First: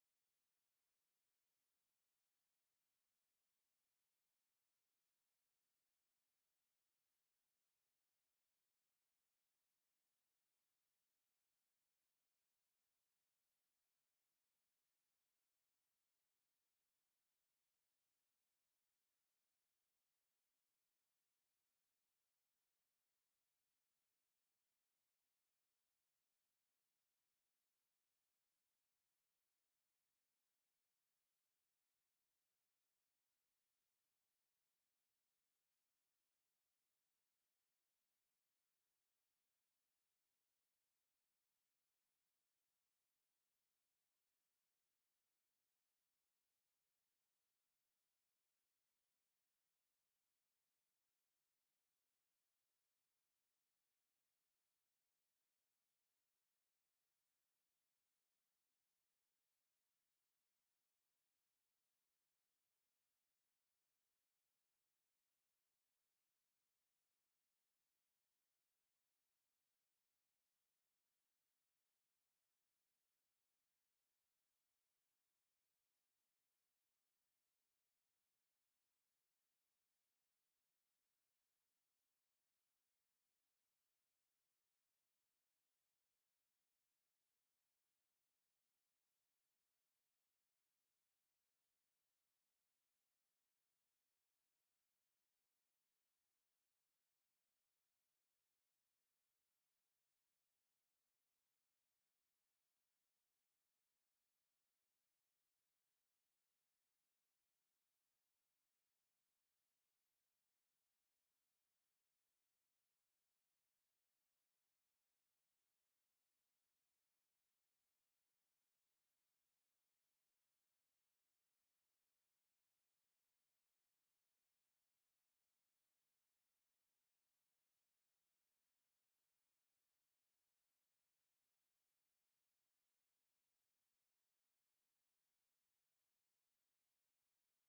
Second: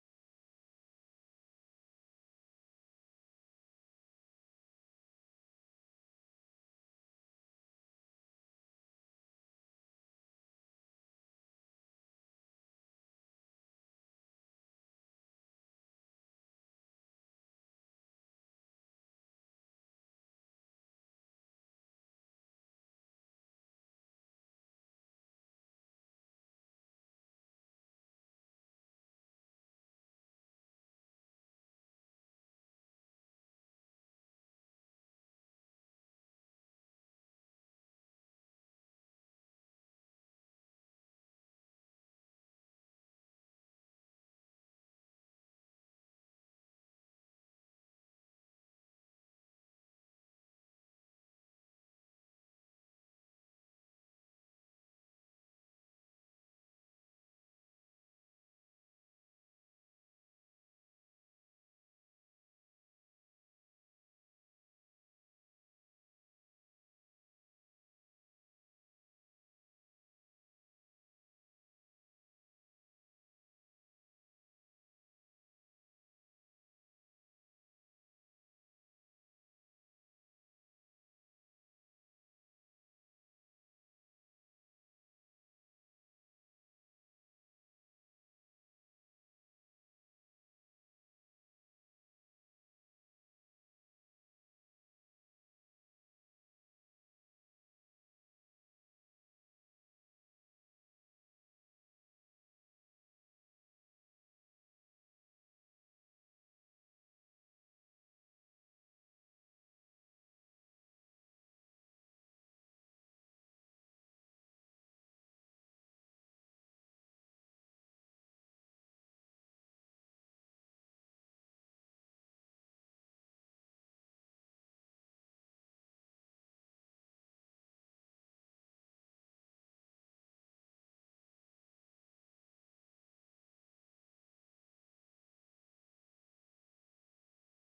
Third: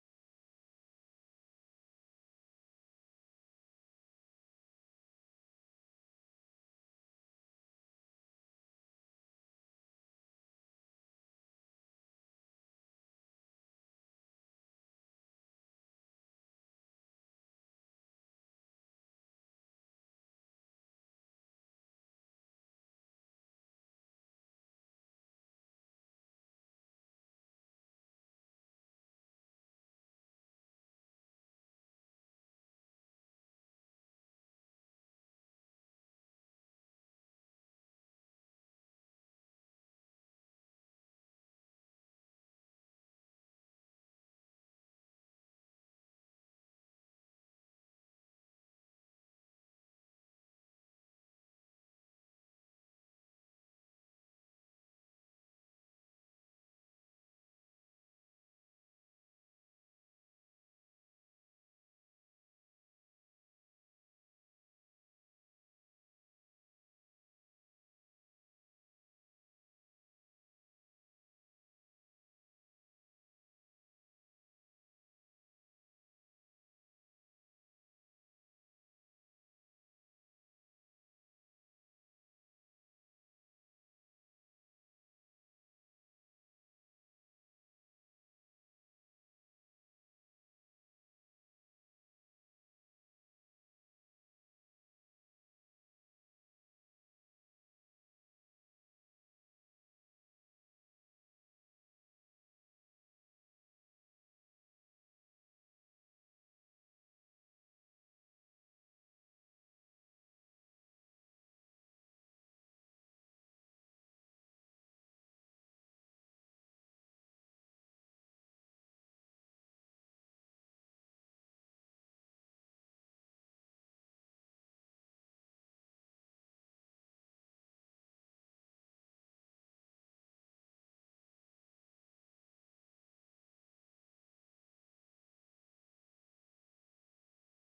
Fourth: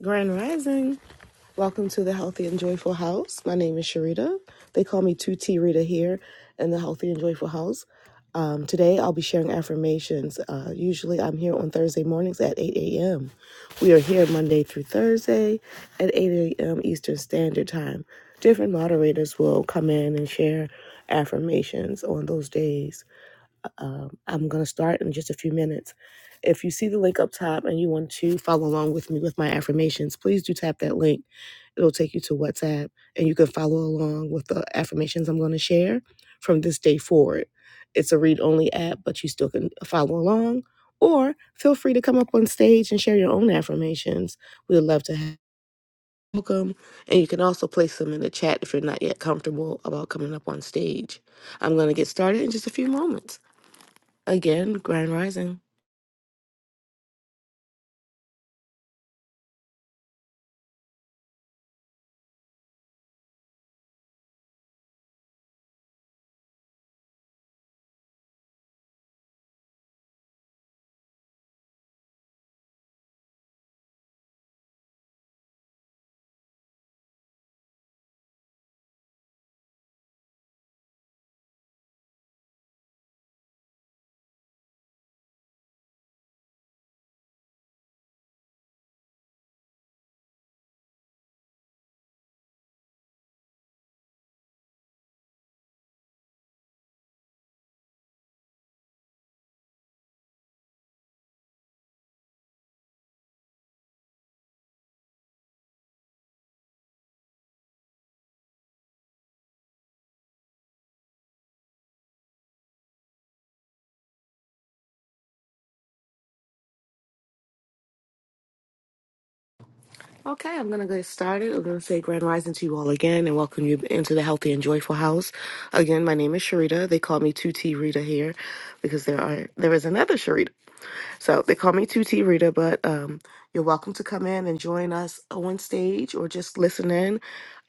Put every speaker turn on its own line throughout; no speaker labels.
Grand Rising. Welcome to the Healthy and Joyful House. My name is Sharita. They call me 2T Rita here in the Healthy and Joyful House. Um, today I'll be sharing affirmations. Uh, usually I'm here on Thursday mornings at 8 a.m. We are here Monday through Thursday at 8 a.m. Eastern Standard Time. Different moderators will come in and share affirmations on those days. I'm going to start in just a few minutes. If you see the link up top and you want to follow along with me with my affirmations, please do tap that link. It'll take you to WhatsApp and you can follow along with the affirmations I'm going to share from this day forward. It's a read only app, but you still can follow along or feel free to come up on stage and share your own affirmations. We'd love to have welcome and you can also place them in the chat if you're not yet comfortable about coming up on stage. I'm going to get started in just a few moments. Again, Grand Rising. Okay, I'm going to get started. I'm going to say Grand Rising to you all again and welcome you into the Healthy and Joyful House. Again, my name is Sharita. They call me 2T Rita here because there are there is another Sharita. So they call me 2T Rita, but um, you're welcome to come in and join us on stage or just listen in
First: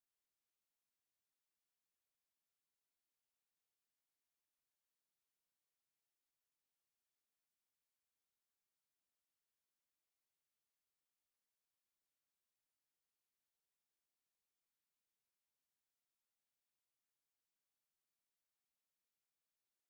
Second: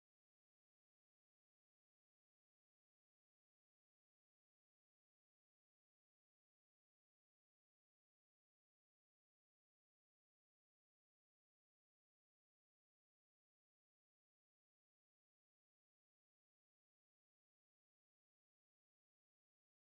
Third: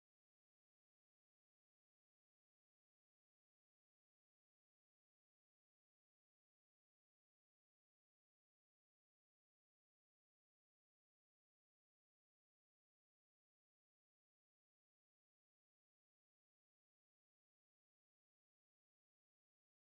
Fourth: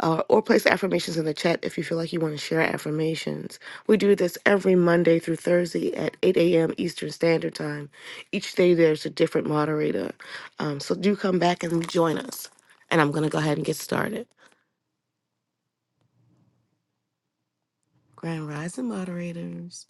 uh, or place affirmations in the chat if you feel like you want to share affirmations. We do this every Monday through Thursday at 8 a.m. Eastern Standard Time. Each day there's a different moderator. Um, so do come back and join us. And I'm going to go ahead and get started. Grand Rising moderators.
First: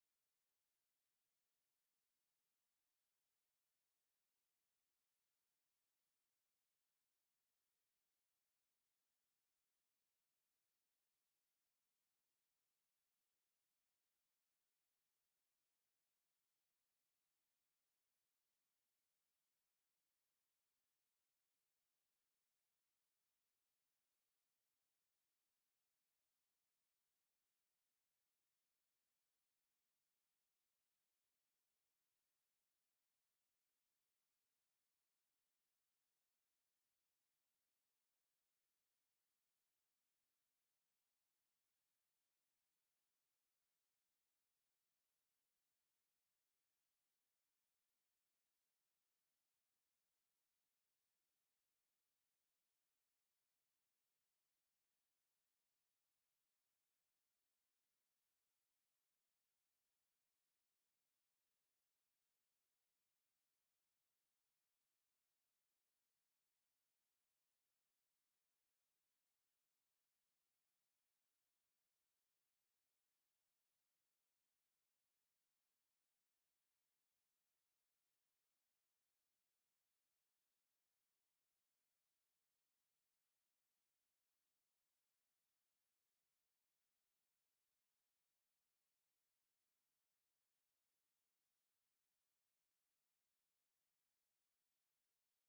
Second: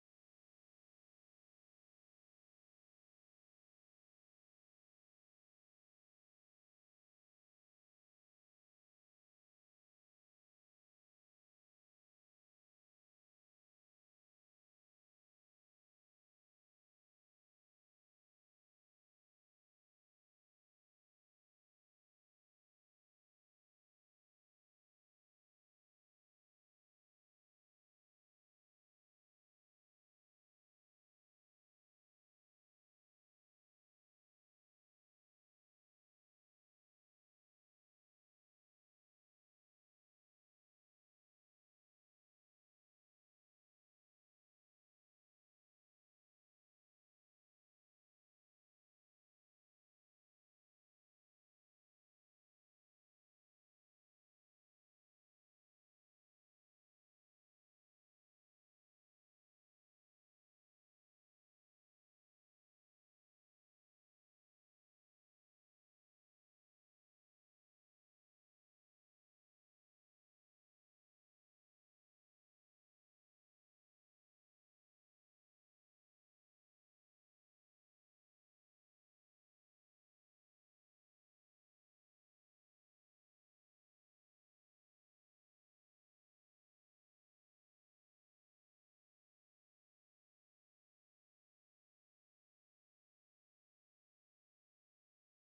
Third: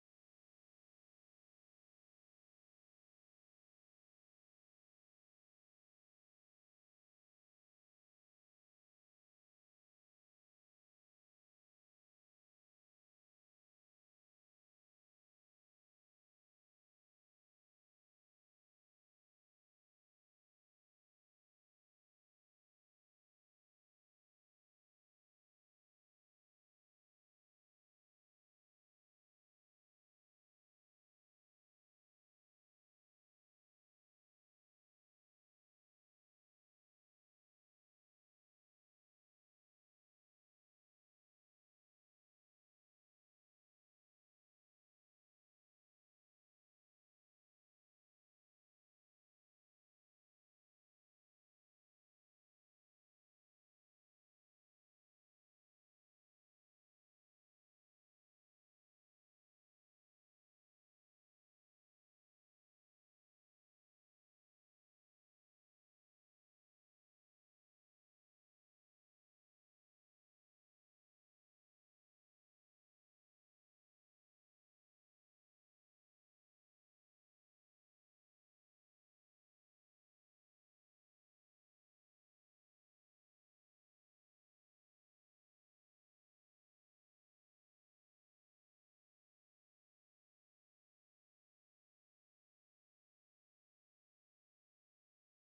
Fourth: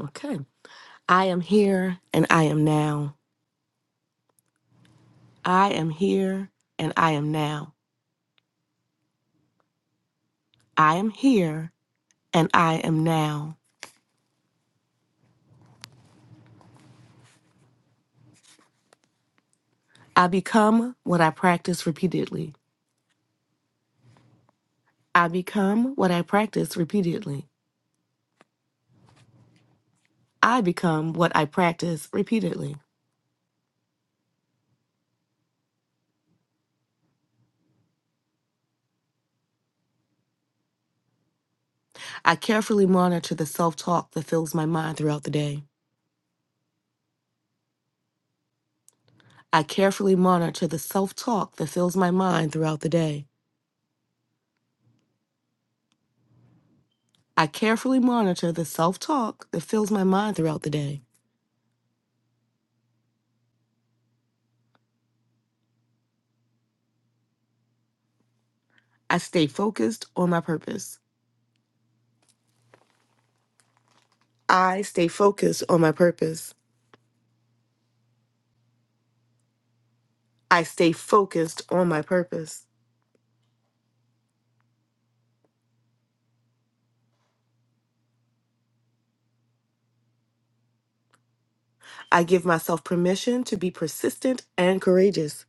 Okay. I am here and I am now. I am here and I am now. I am here and I am now. I become what I practice repeatedly. I become what I practice repeatedly. I become what I practice repeatedly. I carefully monitor the self talk that fills my mind throughout the day. I carefully monitor the self talk that fills my mind throughout the day. I carefully monitor the self talk that fills my mind throughout the day. I stay focused on my purpose. I stay focused on my purpose. I stay focused on my purpose. I give myself permission to be persistent and courageous.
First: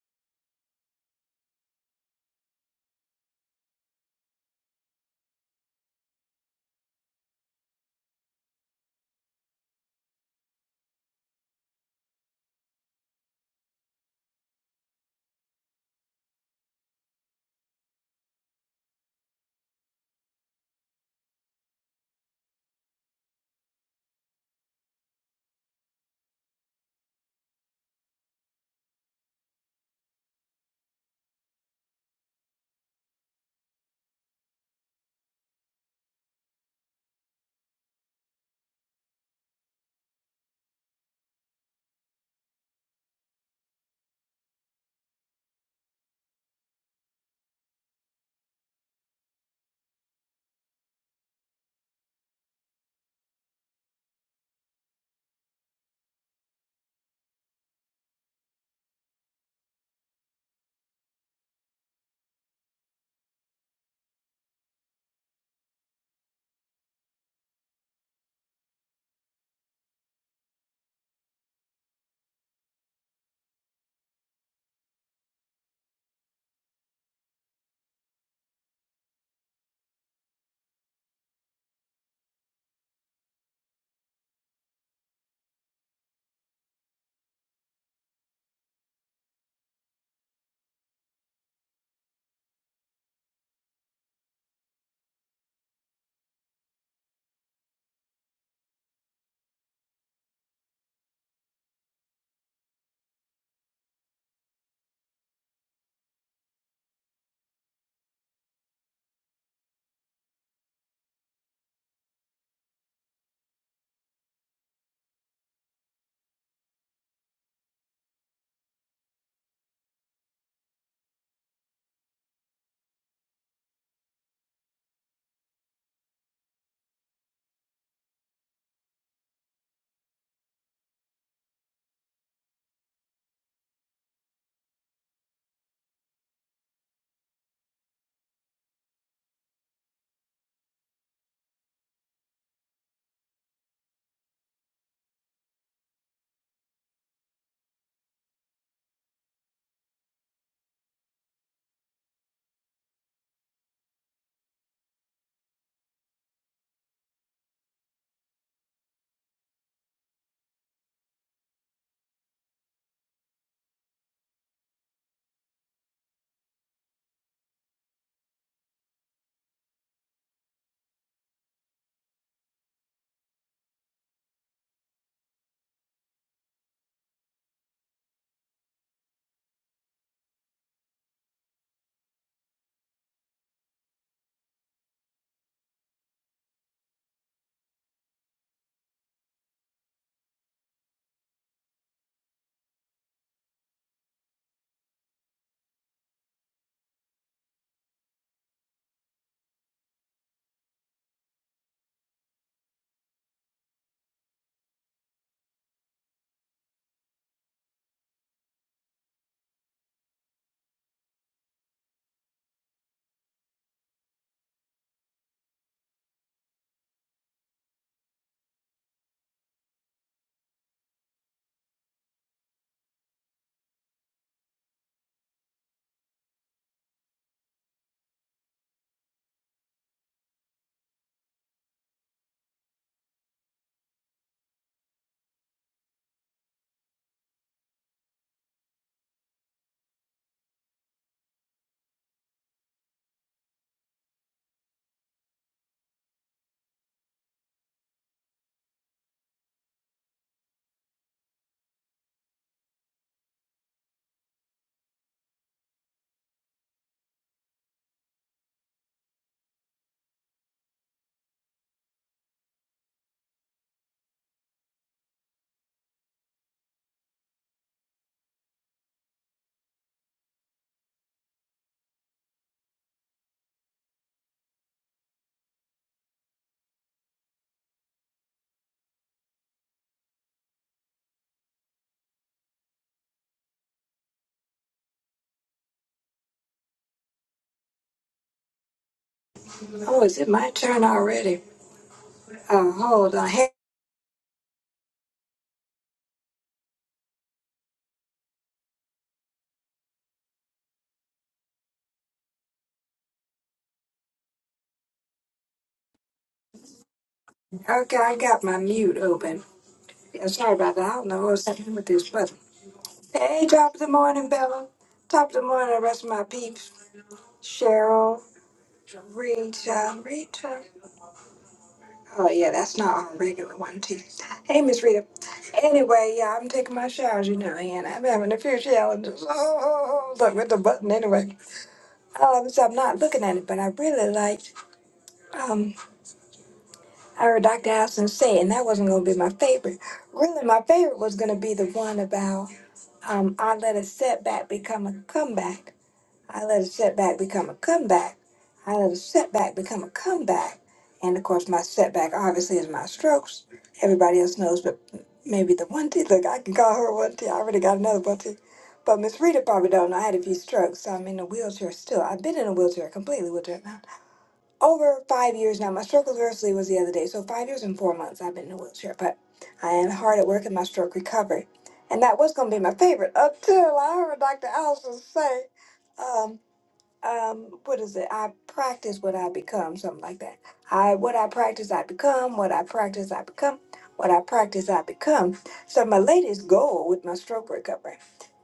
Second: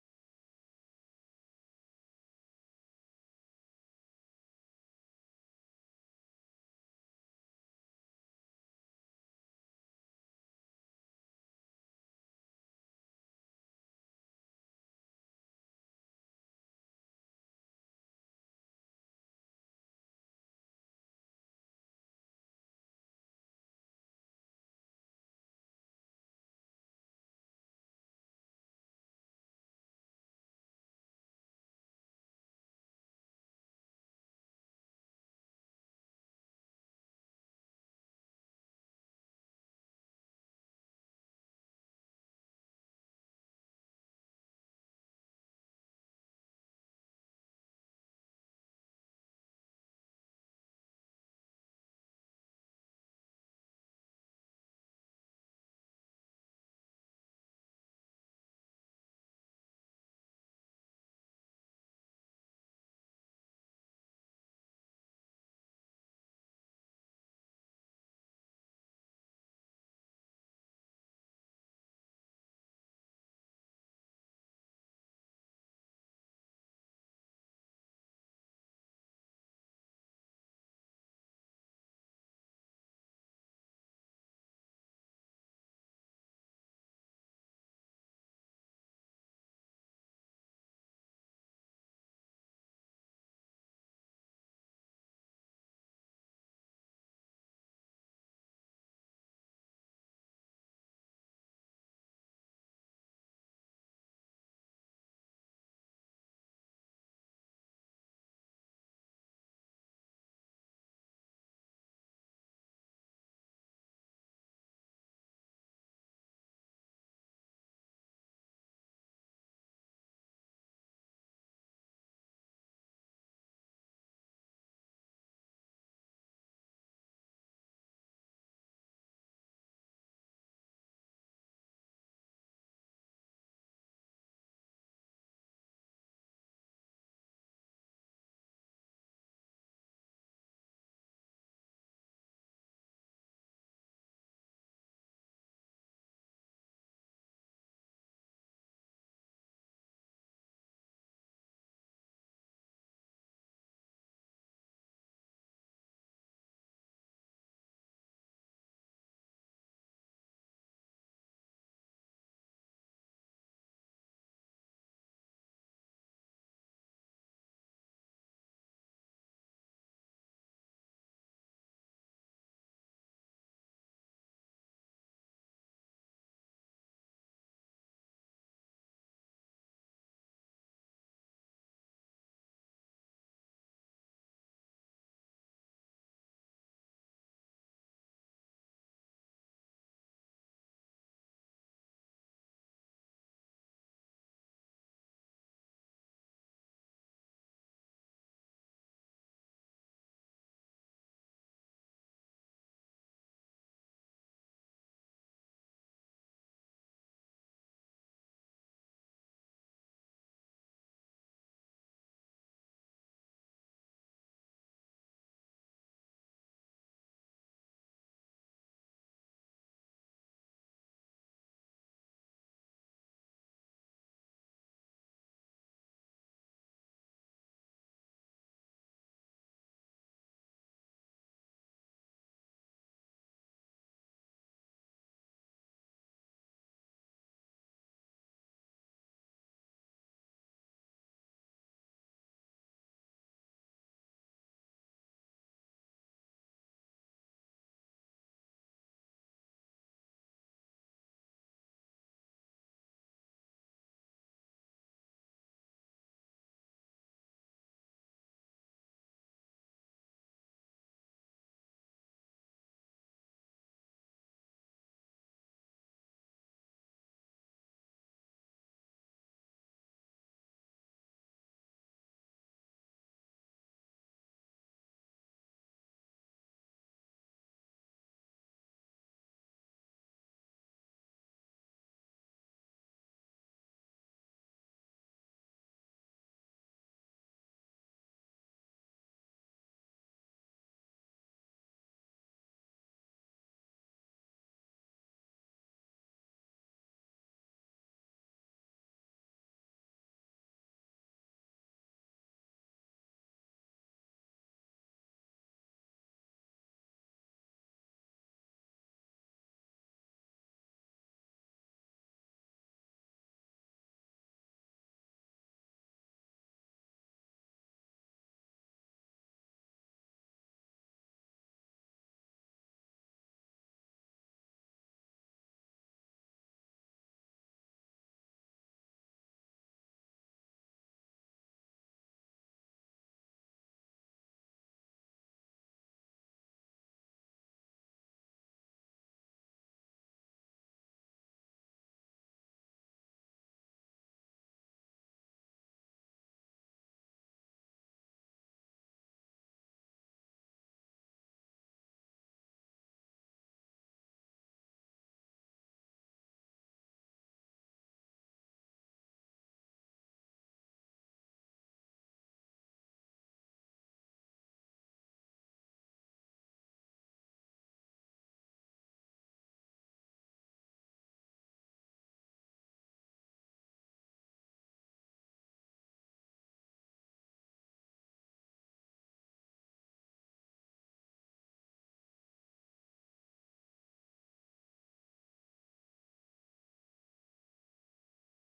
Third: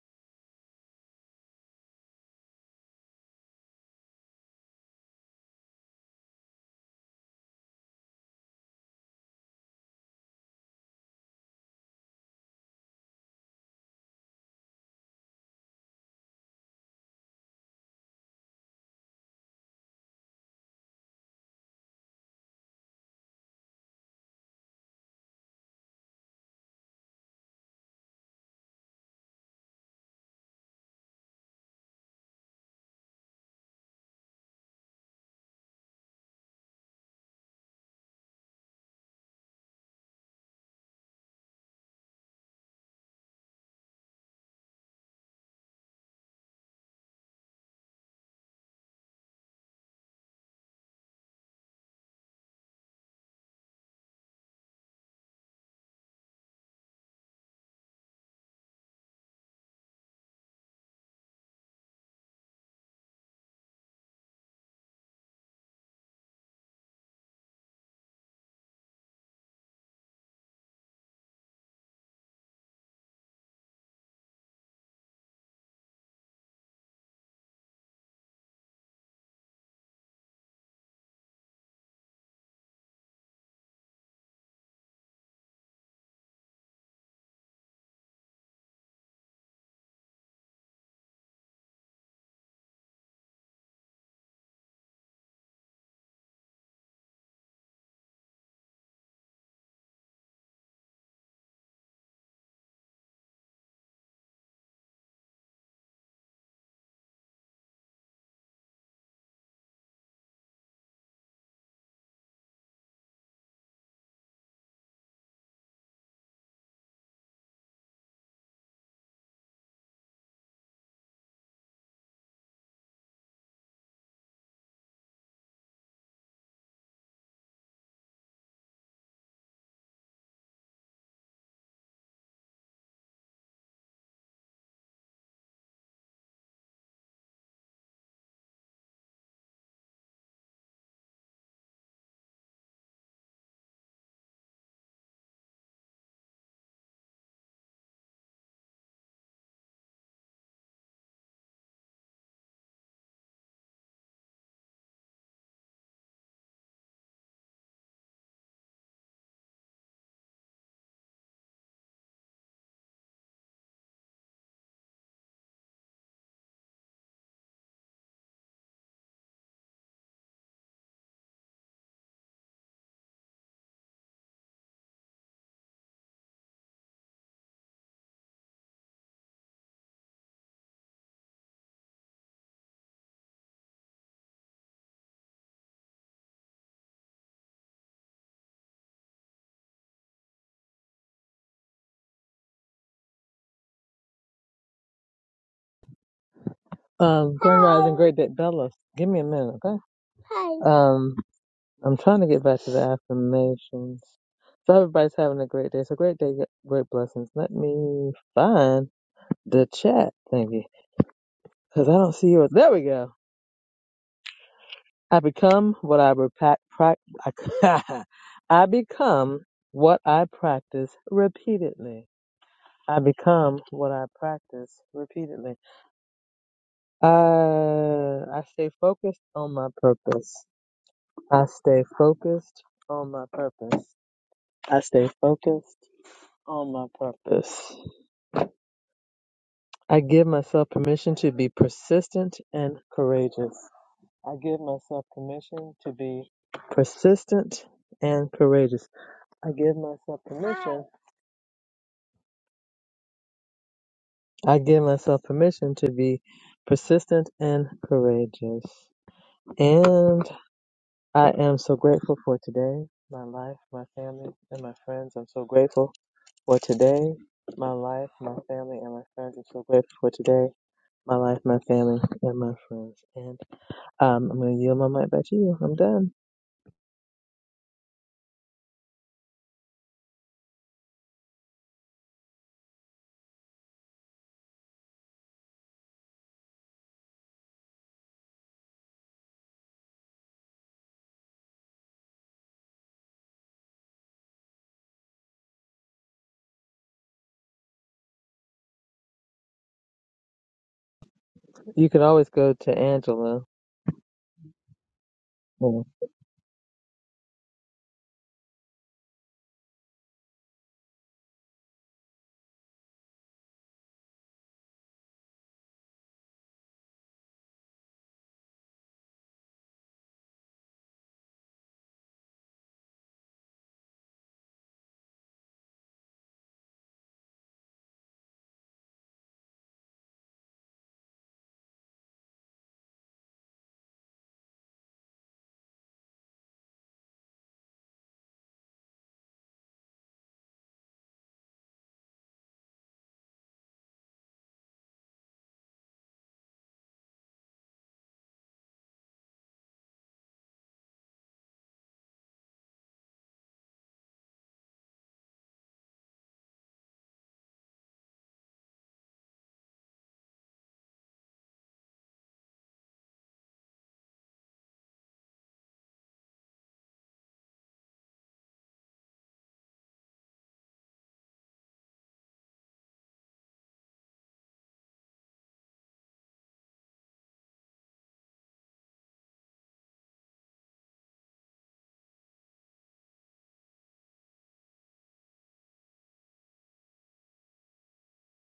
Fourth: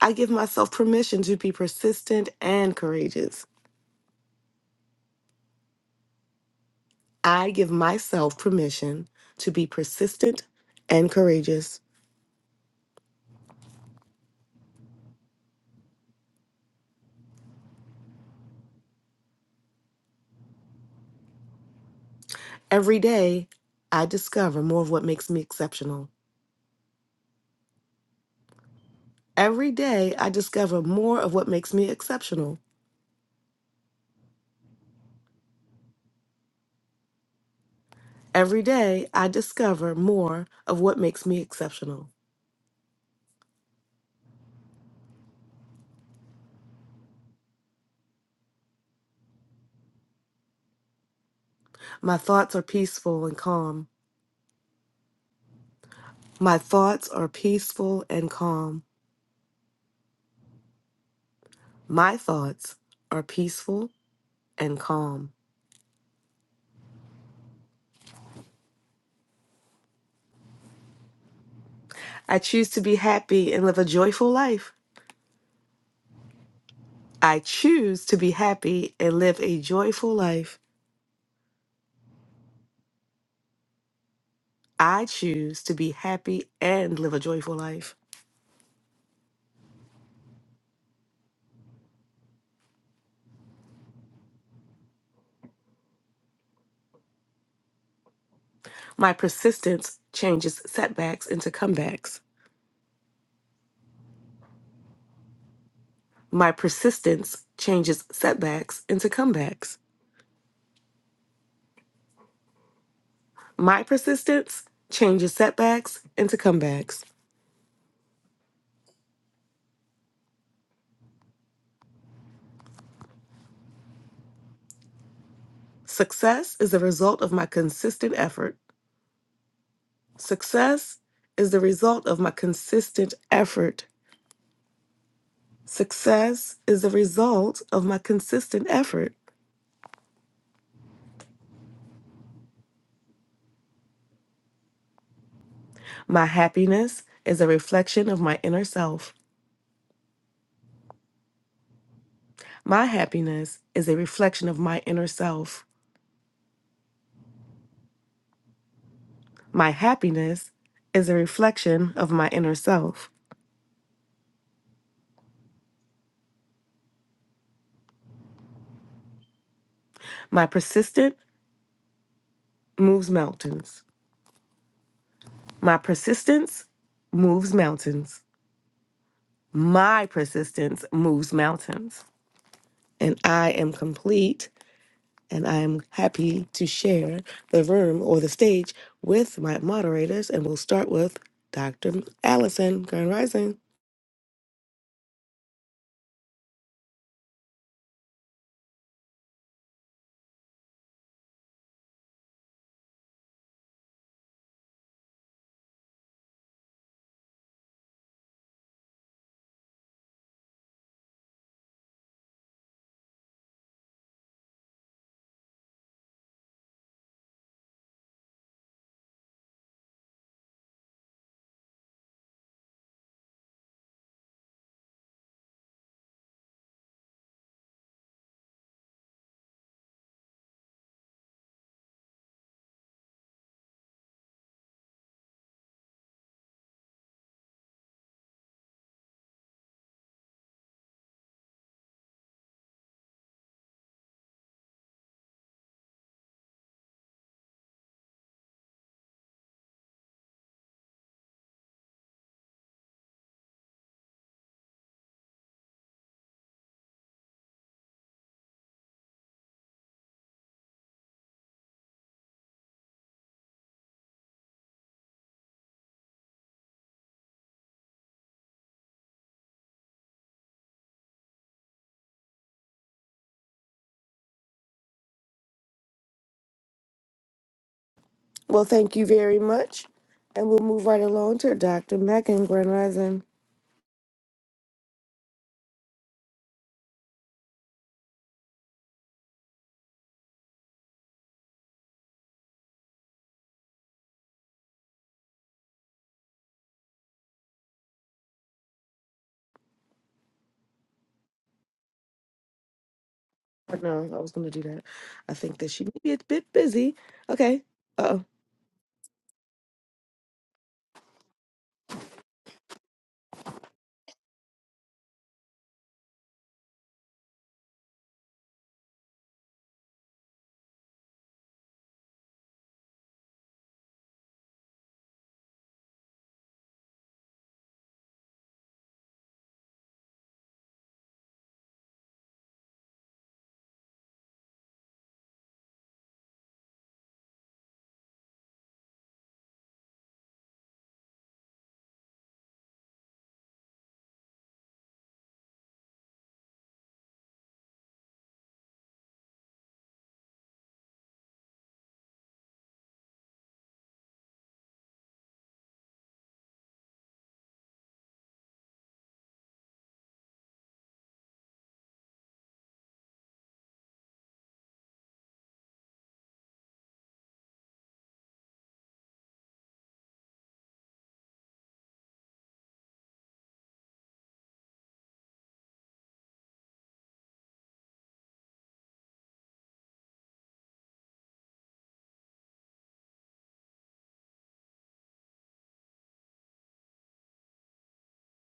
I give myself permission to be persistent and courageous. I give myself permission to be persistent and courageous. Every day, I discover more of what makes me exceptional. Every day, I discover more of what makes me exceptional. Every day, I discover more of what makes me exceptional. My thoughts are peaceful and calm. My thoughts are peaceful and calm. My thoughts are peaceful and calm. I choose to be happy and live a joyful life. I choose to be happy and live a joyful life. I choose to be happy and live a joyful life. My persistence changes setbacks into comebacks. My persistence changes setbacks into comebacks. My persistence changes setbacks into comebacks. Success is the result of my consistent effort. Success is the result of my consistent effort. Success is the result of my consistent effort. My happiness is a reflection of my inner self. My happiness is a reflection of my inner self. My happiness is a reflection of my inner self. My persistence moves mountains. My persistence moves mountains. My persistence moves mountains. And I am complete And I am happy to share the room or the stage with my moderators. And we'll start with Dr. Allison Grand Rising.
Um, Grand Rising Great Big Bella, give me a minute, okay? Um, I'm trying to get back to the affirmations. So everybody's having a great day. So great day, yeah, great blessings. Let me find the chat thingy because I don't see yours. There we go. I become what I repa- prac I, I become what I practice repeatedly. I become what I practice repeatedly. Uh, I stay focused on my purpose. I stay focused on my purpose. I stay focused on my purpose. I give myself permission to be persistent and courageous. I give myself permission to be persistent and courageous. I give myself permission. I give myself permission to be persistent and courageous. And I am so grateful for today, my life, my family, and my friends. I'm so grateful for today, my life, my family, and my friends. I'm so grateful for today, my life, my family, and my friends. And um, I'm going to yield my mic back to you. I'm done.
Well, thank you very much. And we'll move right along to Dr. Megan Grand Rising.
Oh, is it my turn already? Uh, hold on. Hey,
You can always go to Angela.
Oh, No, I was going to do that. I think
Yeah.
that she may be a bit busy. Okay.
okay,
Uh
I
oh.
got my mute open. Yeah, sorry about that. I don't know what's happening with this button. Hey, top of the morning, Bella. Top of the morning, the rest of my peeps. Cheryl, Rita, Rita. Oh, yeah, that's not our regular one, too. Hey, Miss Rita. Anyway, yeah, I'm taking my showers, you know, and I'm having a few challenges. Oh, oh, oh, oh, look, with the button anyway. Um, so I'm not looking at it, but I really liked. um I heard Dr. Allison say, and that wasn't going to be my favorite. Really, my favorite was going to be the one about um, I let a setback become a comeback. I let a setback become a comeback. I let a setback become a comeback. And of course, my setback obviously is my strokes. Everybody else knows, but maybe the one T. Look, I can call her one T. I already got another one T. But Miss Rita probably don't know. I had a few strokes, so I'm in a wheelchair still. I've been in a wheelchair, completely wheelchair over five years now. My stroke anniversary was the other day, so five years and four months I've been in a wheelchair, but I am hard at work in my stroke recovery. And that was going to be my favorite until I heard Dr. Allison say, um, um, what is it? I practice what I become, something like that. I what I practice I become, what I practice I become, what I practice I become. So my latest goal with my stroke recovery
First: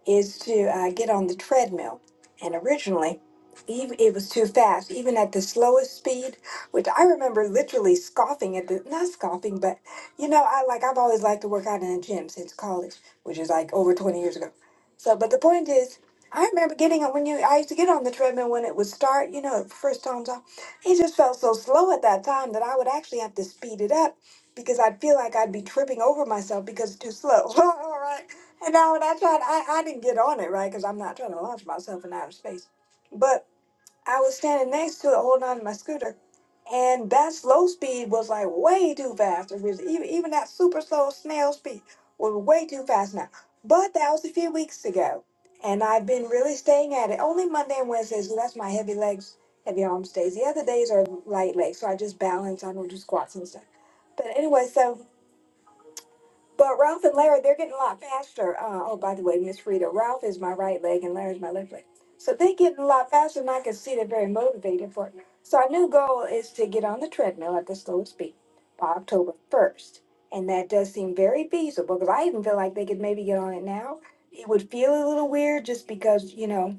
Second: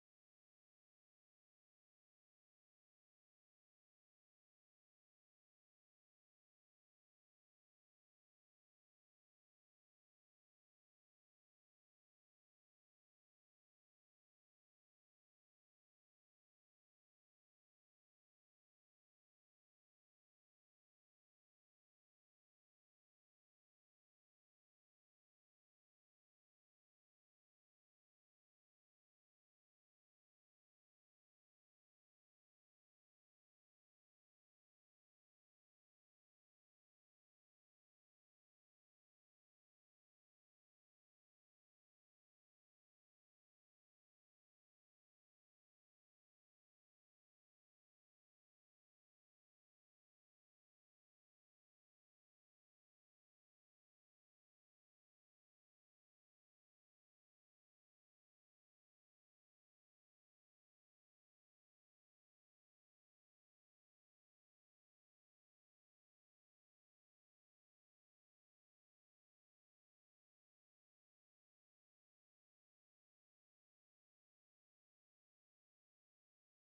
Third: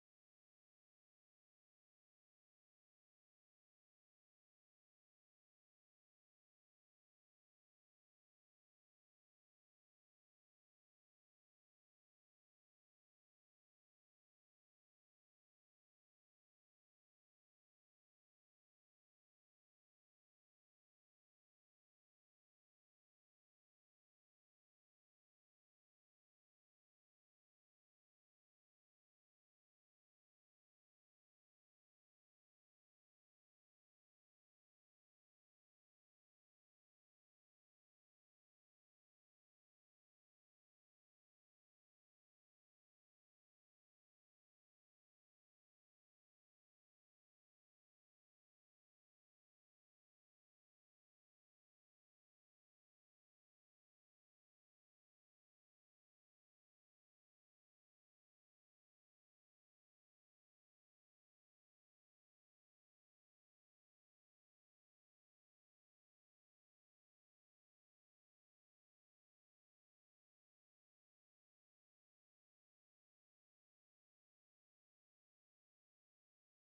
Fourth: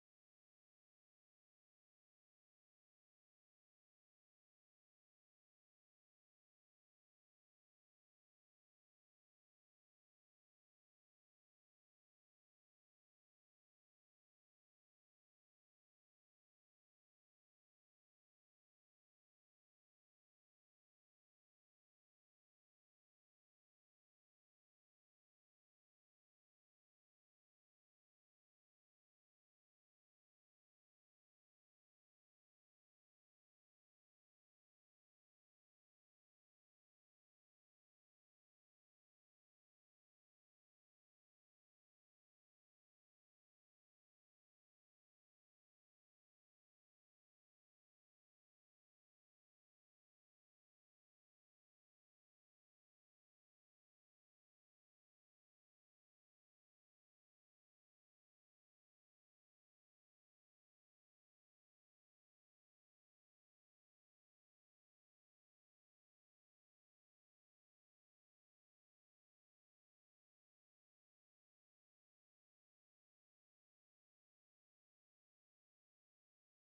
is to uh, get on the treadmill. And originally, even, it was too fast, even at the slowest speed, which I remember literally scoffing at the, not scoffing, but you know, I like, I've always liked to work out in a gym since college, which is like over 20 years ago. So, but the point is, I remember getting on when you, I used to get on the treadmill when it would start, you know, first time's off. It just felt so slow at that time that I would actually have to speed it up because I'd feel like I'd be tripping over myself because it's too slow. All right. And now that's I I, I didn't get on it, right? Because I'm not trying to launch myself in outer space. But I was standing next to it, holding on to my scooter, and that slow speed was like way too fast. It was even, even that super slow snail speed was way too fast now. But that was a few weeks ago, and I've been really staying at it. Only Monday and Wednesdays, so that's my heavy legs, heavy arms days. The other days are light legs, so I just balance. I don't do squats and stuff. But anyway, so but Ralph and Larry, they're getting a lot faster. Uh, oh, by the way, Miss Rita, Ralph is my right leg and Larry's my left leg. So they're getting a lot faster, and I can see they're very motivated for it. So our new goal is to get on the treadmill at the slowest speed by October 1st. And that does seem very feasible because I even feel like they could maybe get on it now. It would feel a little weird just because, you know,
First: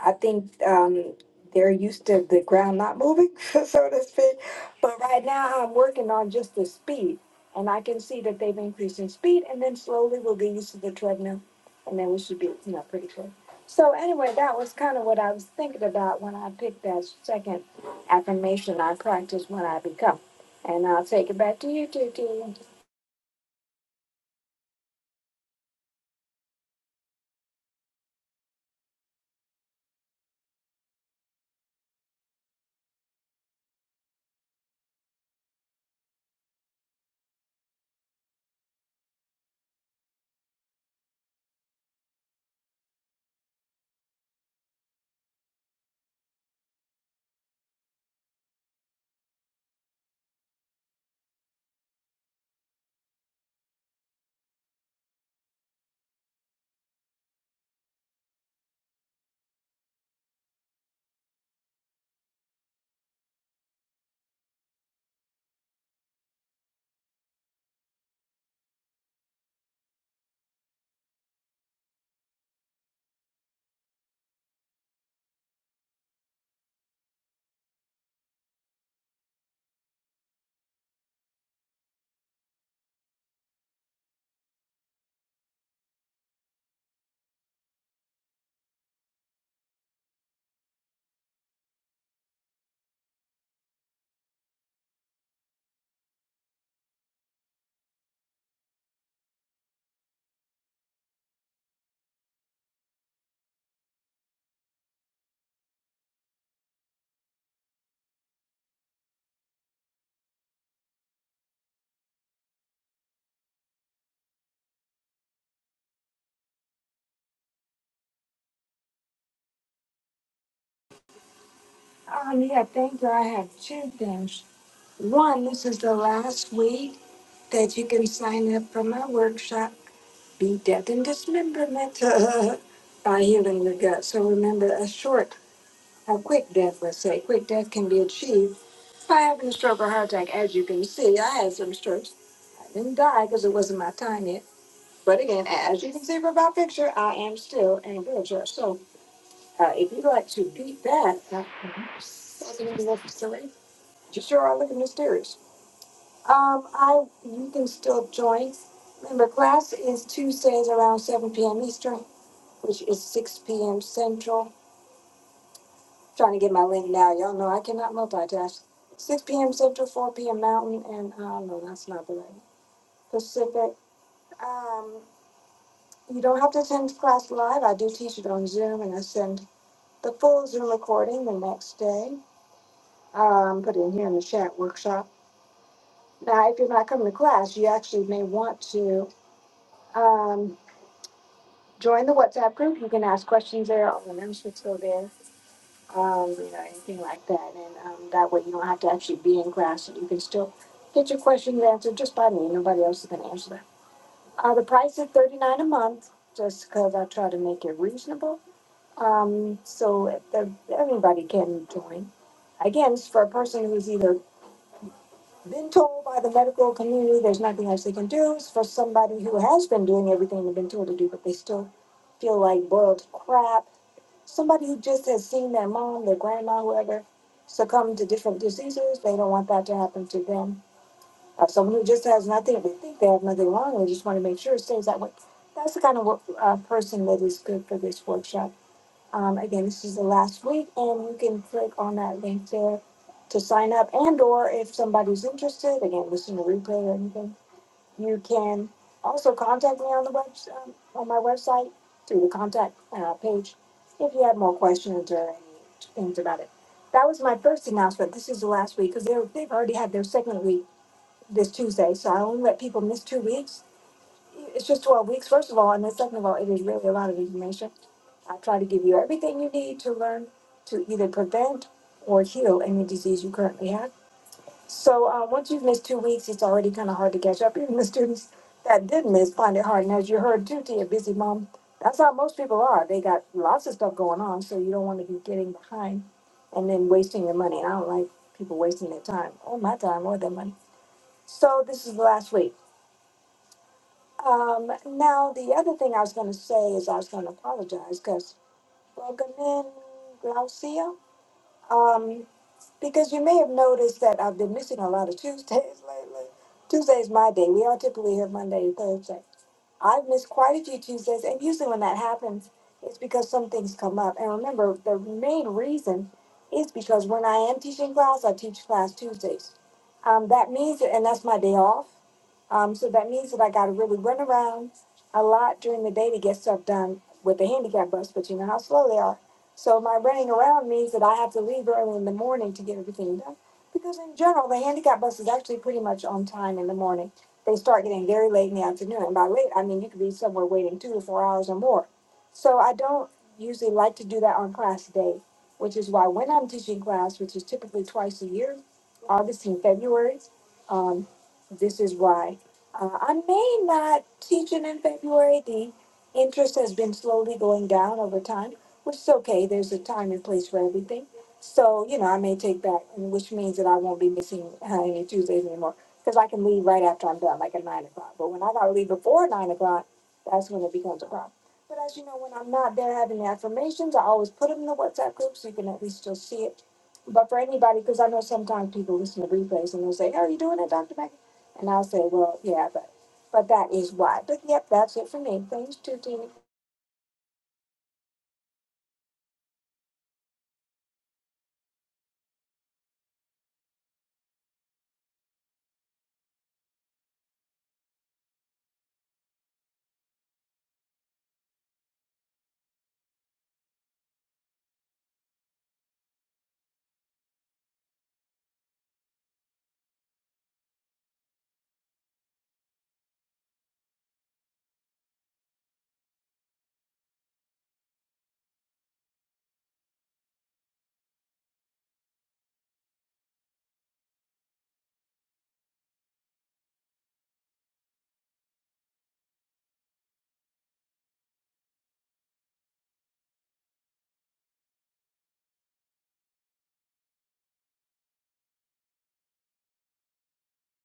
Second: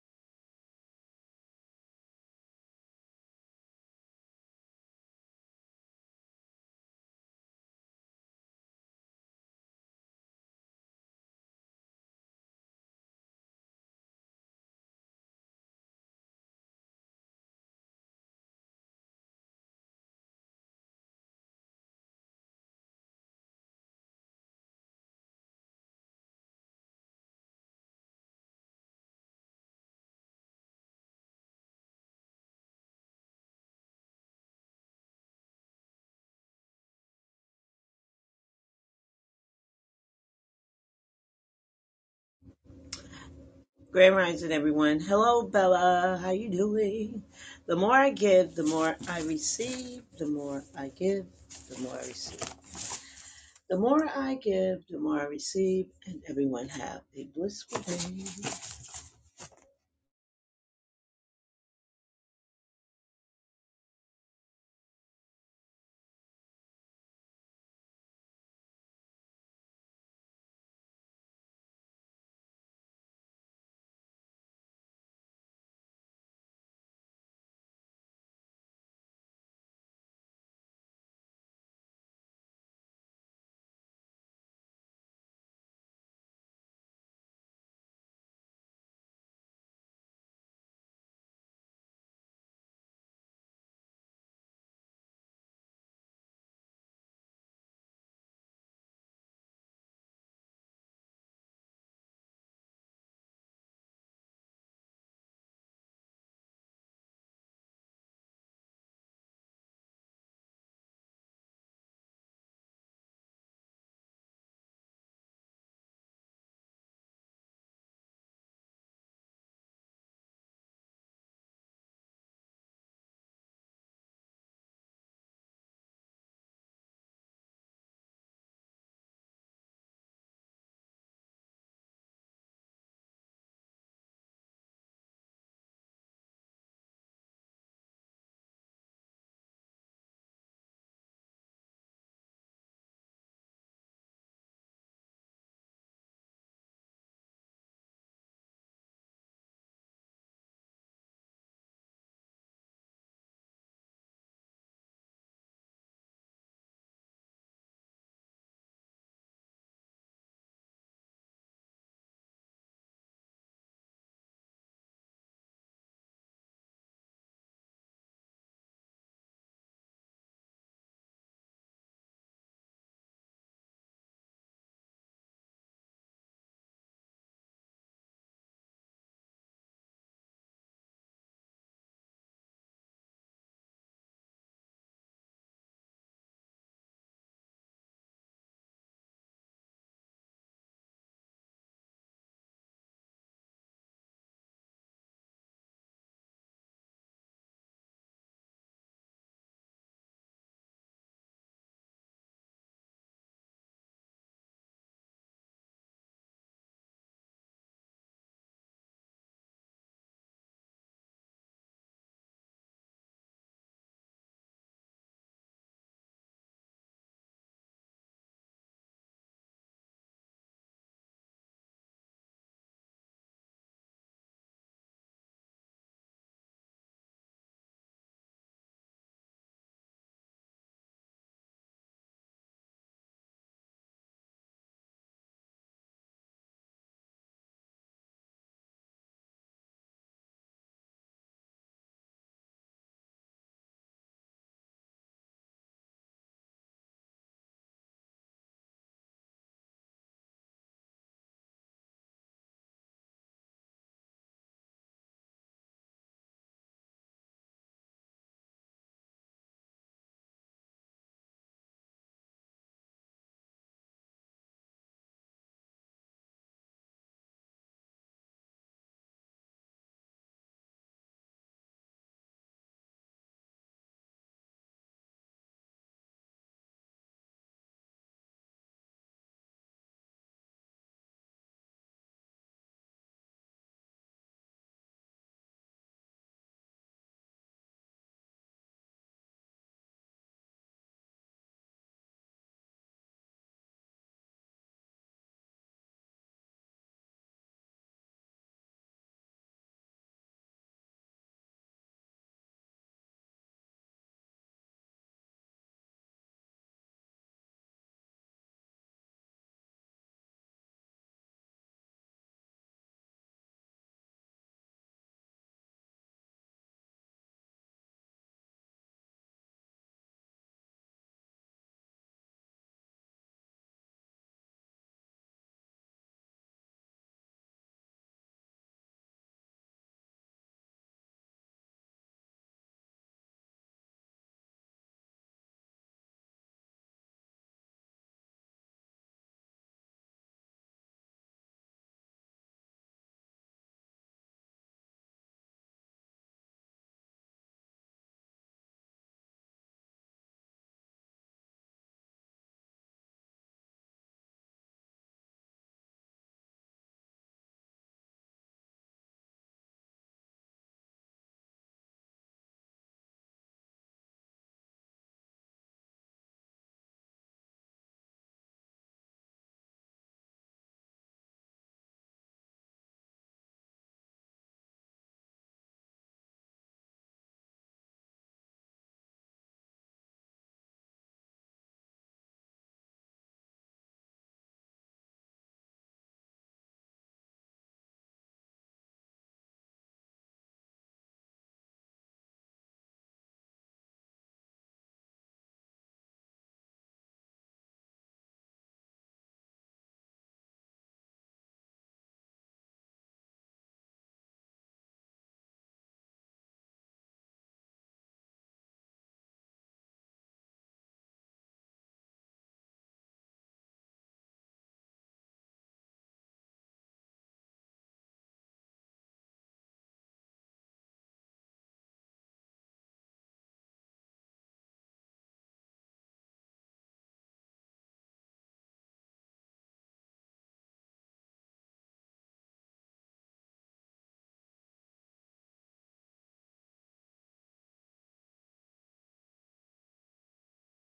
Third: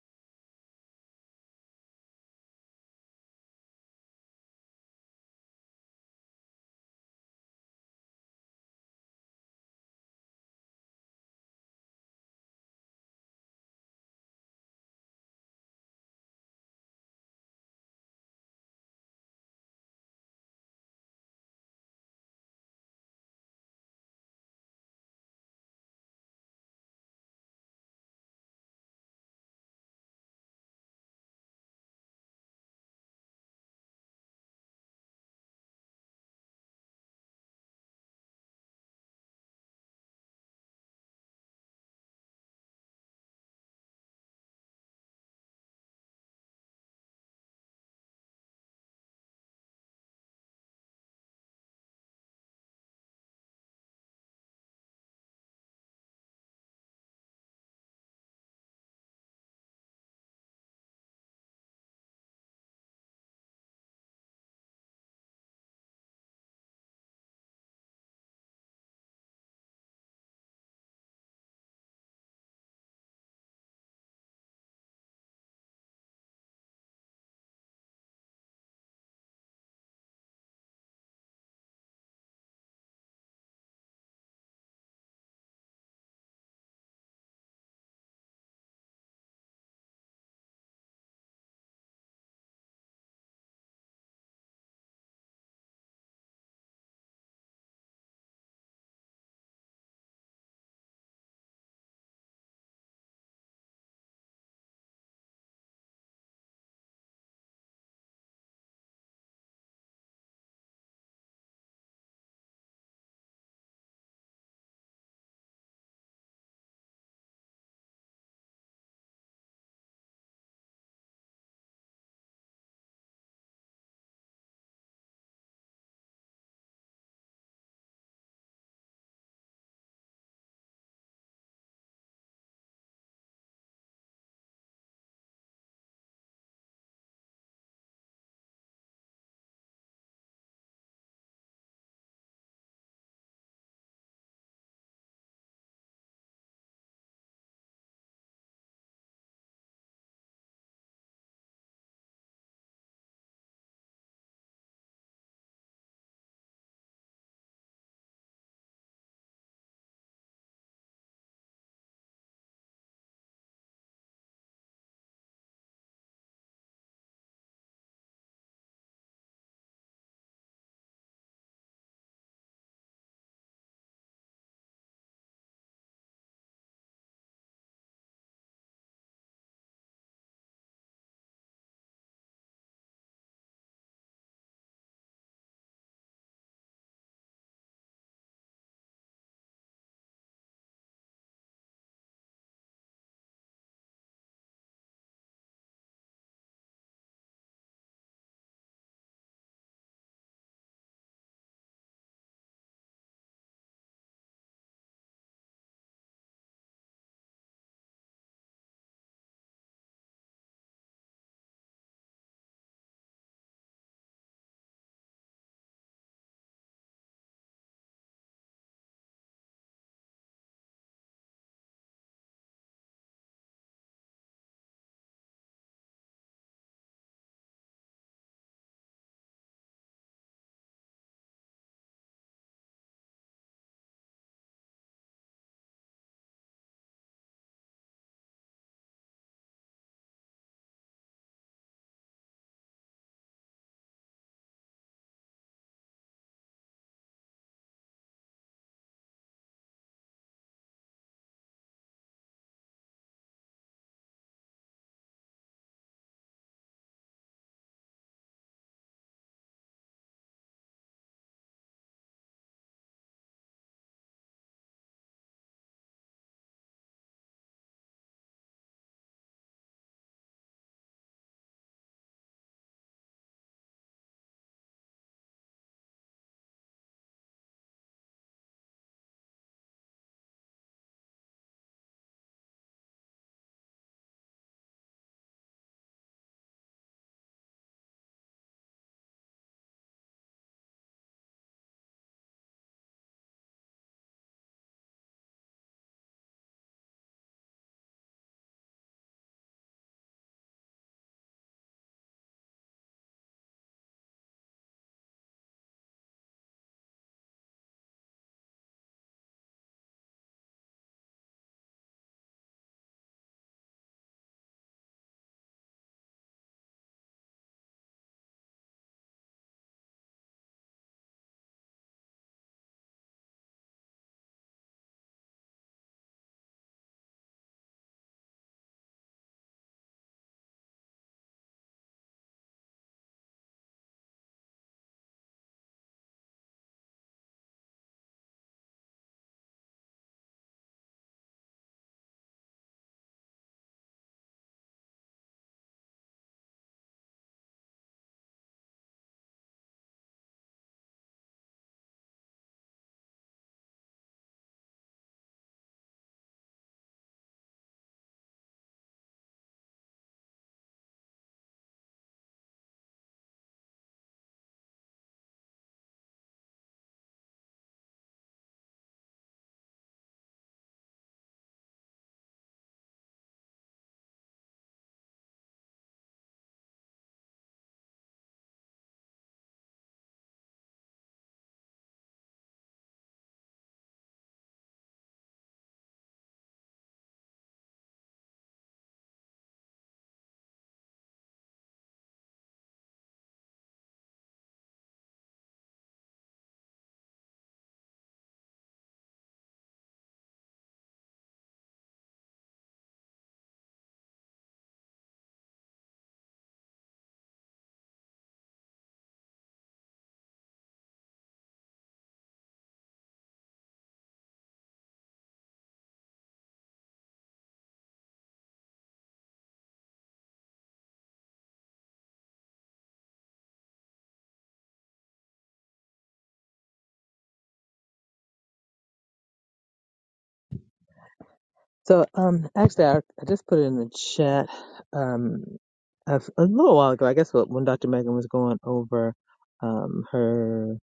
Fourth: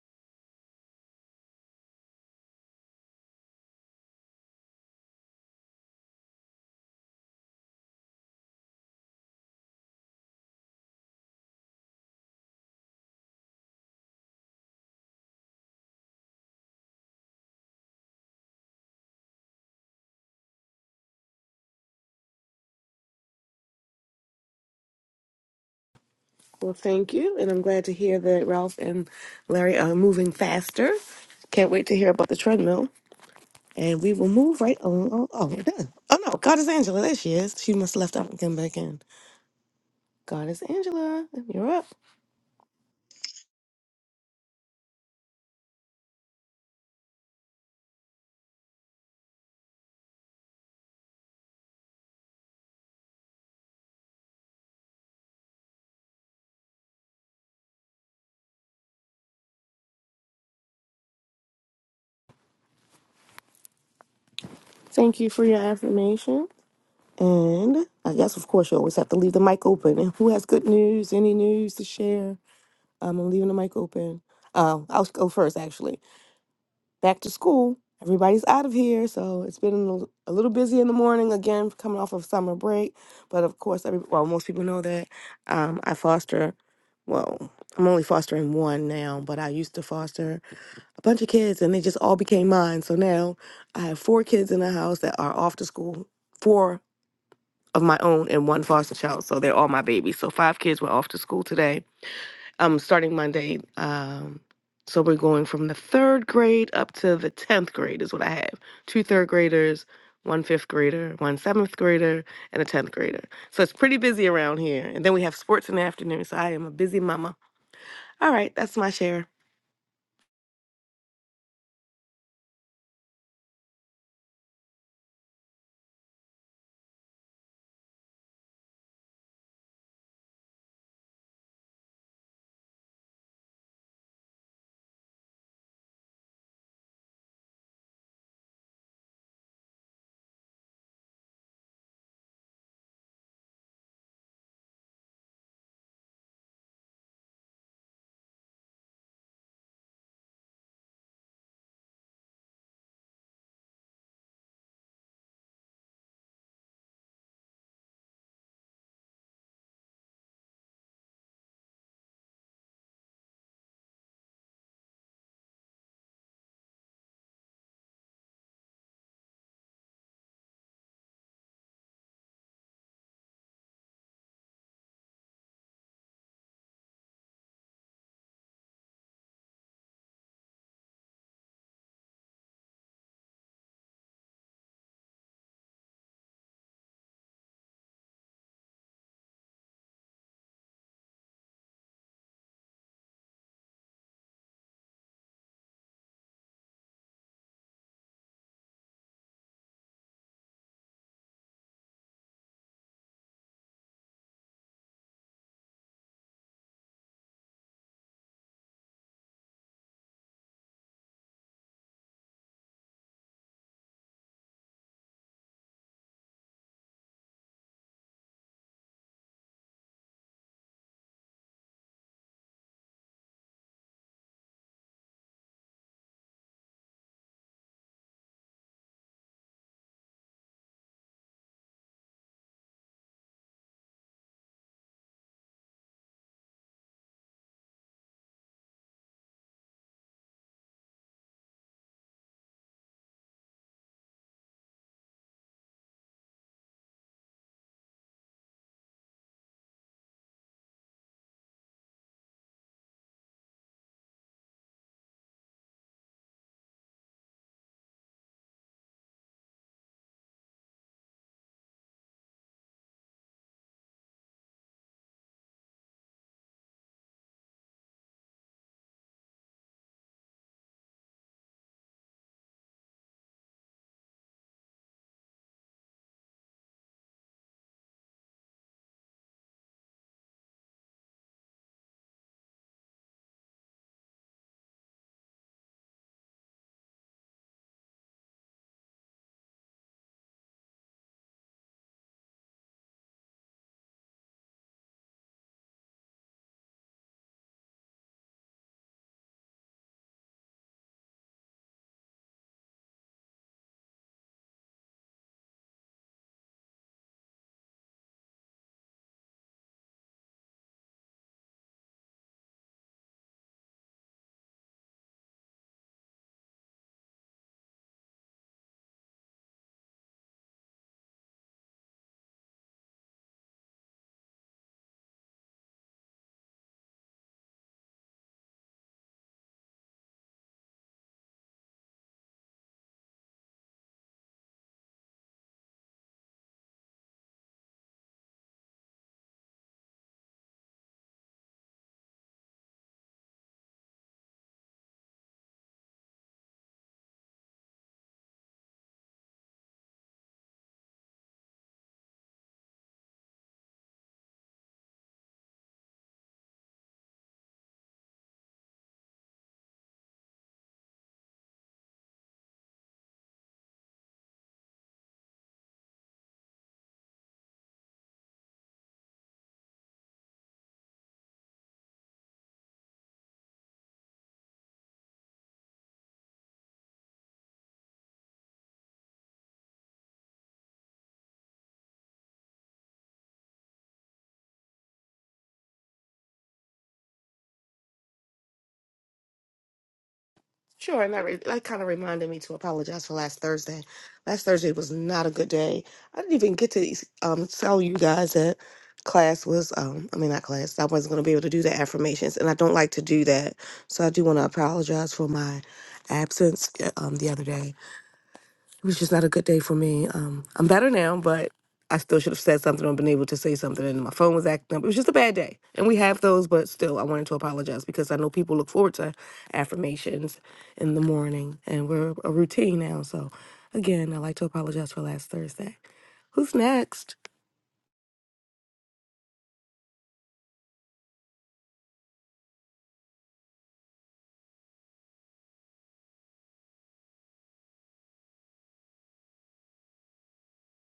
I think um, they're used to the ground not moving, so to speak. But right now, I'm working on just the speed, and I can see that they've increased in speed, and then slowly we'll get used to the treadmill, and then we should be, you know, pretty good. So anyway, that was kind of what I was thinking about when I picked that second affirmation. I practice when I become, and I'll take it back to you, Tutu.
Well, thank you. And I'm glad to hear that Ralph and Larry are moving faster. Can't wait to hear about the treadmill. And we will move right on. Oh, oh, we're done. Oh no, God is Angela. There she is. She must have left out and come back in. God is Angela. You're up.
Grand Rising, everyone. Hello, Bella. How you doing? The more I give, the more I receive. The more I give, the more I receive. The more I give, the more I receive. And everyone have a blissful day.
Thank you for your affirmation. And I guess, of course, you always have to leave the mic open. And who has good news? Any news to share? Um, I'm leaving the mic open. Uh, I'll go first, actually. back to school. Everybody's out of here, so it's been a little a little busy in the morning again, coming off of summer break. But of course, every well, most people know that um, I foster. Well, I'm only fostering one now, but I used to foster a bunch of kids, and they just all became mine. So now I have four kids in the house that are off to school, four of my own, and one foster child. So they're all my babies. So five kids were off to school today um, starting Monday. Um, so we're going from the third grade up to the 10th grade, is what I have. Two third graders, one fifth grader, one seventh grader, and a 10th grader. So it's pretty busy around here. And then we have sports in the afternoon. So I am a busy mama. All right, that's my share.
Um, yeah, thank you. I have two things. One, this is the last week that you can sign up for my workshop, Be Death and Dismemberment by Healing Your Gut. So remember, a short, a quick death, let's say, quick death can be achieved by having a stroke or heart attack. As you can see, I had some strokes. I didn't die because it wasn't my time yet. But again, as you can see from my picture, I am still in a wheelchair. So uh, if you'd like to beat that, uh, you sure are looking mysterious. Um, I you can still join. Remember, class is Tuesdays around seven p.m. Eastern, which is six p.m. Central. trying to get my link now. Y'all know I cannot multitask. Six p.m. Central, four p.m. Mountain, and uh, no, that's not the right Pacific. Um, you don't have to attend class live. I do teach it on Zoom, and I send the full Zoom recording the next day. Um, put it in here in the chat workshop. Now, if you're not coming to class, you actually may want to. Um, join the WhatsApp group. You can ask questions there. All the numbers are still there. Um, you know, anything like that. And um, that way you don't have to actually be in class. You can still get your questions answered just by me. Nobody else is going to answer them. Uh, the price is thirty nine a month, just because I try to make it reasonable. Um, so if the, everybody can join. Again, it's for a person who's either been told by the medical community there's nothing else they can do So for somebody who has been doing everything they've been told to do, but they still feel like boiled crap. Somebody who just has seen their mom, their grandma, whoever, succumb to different diseases, they don't want that to happen to them. Or someone who just has nothing, they think they have nothing wrong, they just want to make sure it stays that way. That's the kind of wo- uh, person that is good for this workshop. Um, again, this is the last week, and you can click on that link there to sign up. And or if somebody's interested, again, listen to replay or anything, you can also contact me on the web um, on my website through the contact uh, page if you have more questions or any things about it. That was my first announcement. This is the last week because they've already had their second week this Tuesday, so I only let people miss two weeks. It's just twelve weeks, first of all, and then second of all, it is really a lot of information. I try to give you everything you need to learn to either prevent or heal any disease you currently have. So uh, once you've missed two weeks, it's already kind of hard to catch up. Even the students that did miss find it hard. And as you heard too, to your busy mom, that's how most people are. They got lots of stuff going on, so you don't want to be getting behind and then wasting your money. And I don't like people wasting their time, or my time, or their money. So this is the last week. Um, now the other thing I was going to say is I was going to apologize because Welcome in, Glaucia. Um, because you may have noticed that I've been missing a lot of Tuesdays lately. Tuesday's my day. We are typically here Monday and Thursday. I've missed quite a few Tuesdays, and usually when that happens, it's because some things come up. And remember, the main reason is because when I am teaching class, I teach class Tuesdays. Um, that means that, and that's my day off. Um, so that means that I got to really run around a lot during the day to get stuff done with the handicap bus, but you know how slow they are. So my running around means that I have to leave early in the morning to get everything done. Because in general, the handicap bus is actually pretty much on time in the morning. They start getting very late in the afternoon, and by late I mean you could be somewhere waiting two to four hours or more. So I don't usually like to do that on class day, which is why when I'm teaching class, which is typically twice a year, August and February, um, this is why uh, I may not teach it in February. The interest has been slowly going down over time which is okay. There's a time and place for everything. So, you know, I may take back, and which means that I won't be missing uh, any Tuesdays anymore because I can leave right after I'm done, like at nine o'clock. But when I got to leave before nine o'clock, that's when it becomes a problem. But as you know, when I'm not there having the affirmations, I always put them in the WhatsApp group so you can at least still see it. But for anybody, because I know sometimes people listen to replays and they'll say, "How are you doing it, Dr. Mac?" And I'll say, "Well, yeah, but." But that is why. But yep, that's it for me. Thanks, Tuesday.
Sure, and that re- that kind of reminded me to apologize for last Thursday. Last Thursday was not a good day. I didn't even get to um, tell you guys that class was um I mean not class. I wasn't going to be able to do the affirmations, and I don't like to do that. So I do want to apologize for my absence uh, um the other day. It was just not a good day for me. Um, I'm better now, but I still should have said something or been able to say something. And my phone was acting up. It was just a bad day. And we have those, but still, I wanted to apologize because I know people look forward to affirmations in the morning, and we're a routine now. So, again, I'd like to apologize for last Thursday. Who's next?
So, um, actually, I, I just put it in the chat um, a, f- a little while ago. I guess wh- when Dr. Megan was going over um, her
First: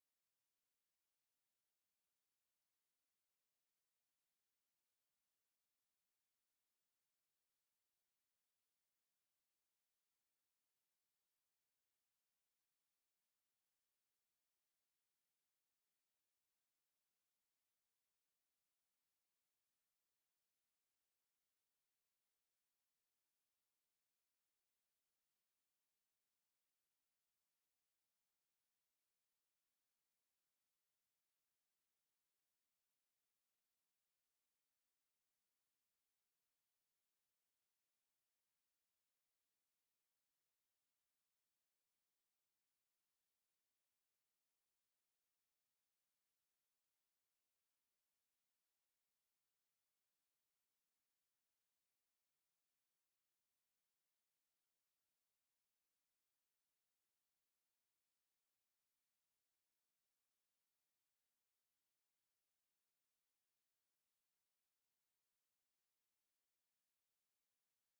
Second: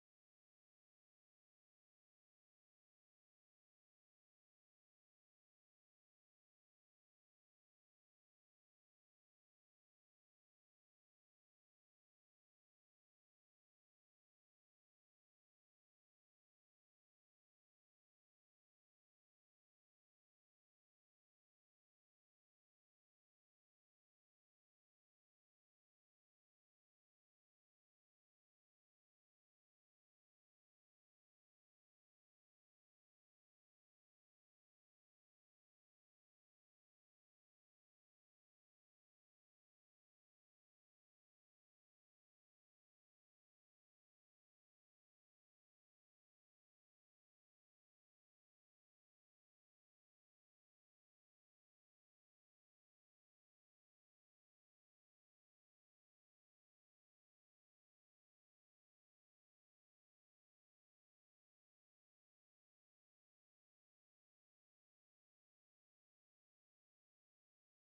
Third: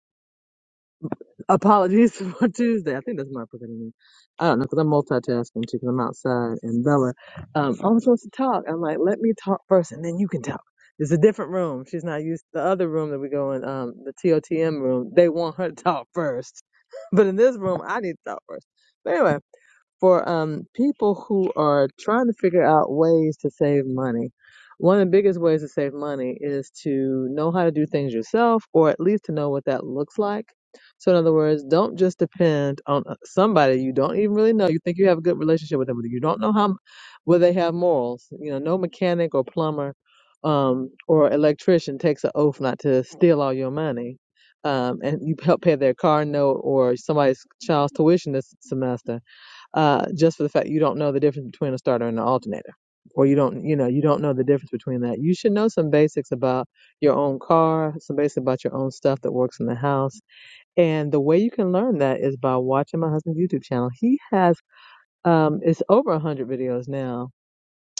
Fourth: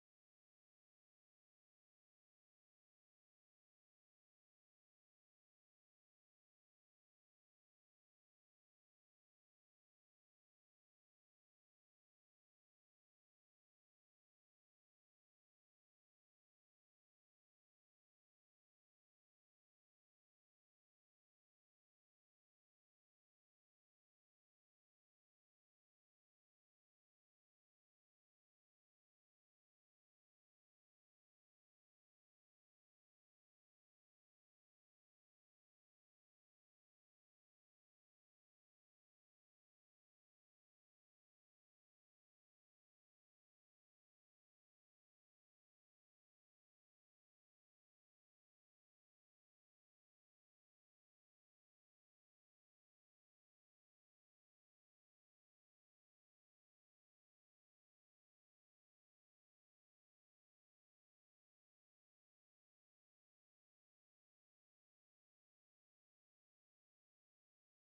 apologies for Tuesday. I think that's my proper name. I don't know because I'm multitasking too. Because I'm outside and Bella. Um, I'm supposed to talk. I'm like, let me talk first, and then you can talk. It's a different room. She's not used the other room that we go in. Um, the TOTM room. They want her to talk first, but in this room, I need to talk first. But anyway for um, people who are trying to figure out ways to save money, one of the biggest ways to save money is to know how to do things yourself, or at least to know what that looks like. So, in other words, don't just depend on uh, somebody you don't even really know. You think you have a good relationship with them, but you don't know how whether they have morals. You know, no mechanic or plumber um, or electrician takes an oath not to steal all your money. Um, and you help pay their car note or somebody's child's tuition this semester uh, just for the fact you don't know the difference between a starter and an alternator, or you don't, you know, you don't know the difference between that. You should know some basics about your own car, some basics about your own stuff that works in the house. And the way you can learn that is by watching my husband's YouTube channel. He has, um, it's over a hundred videos now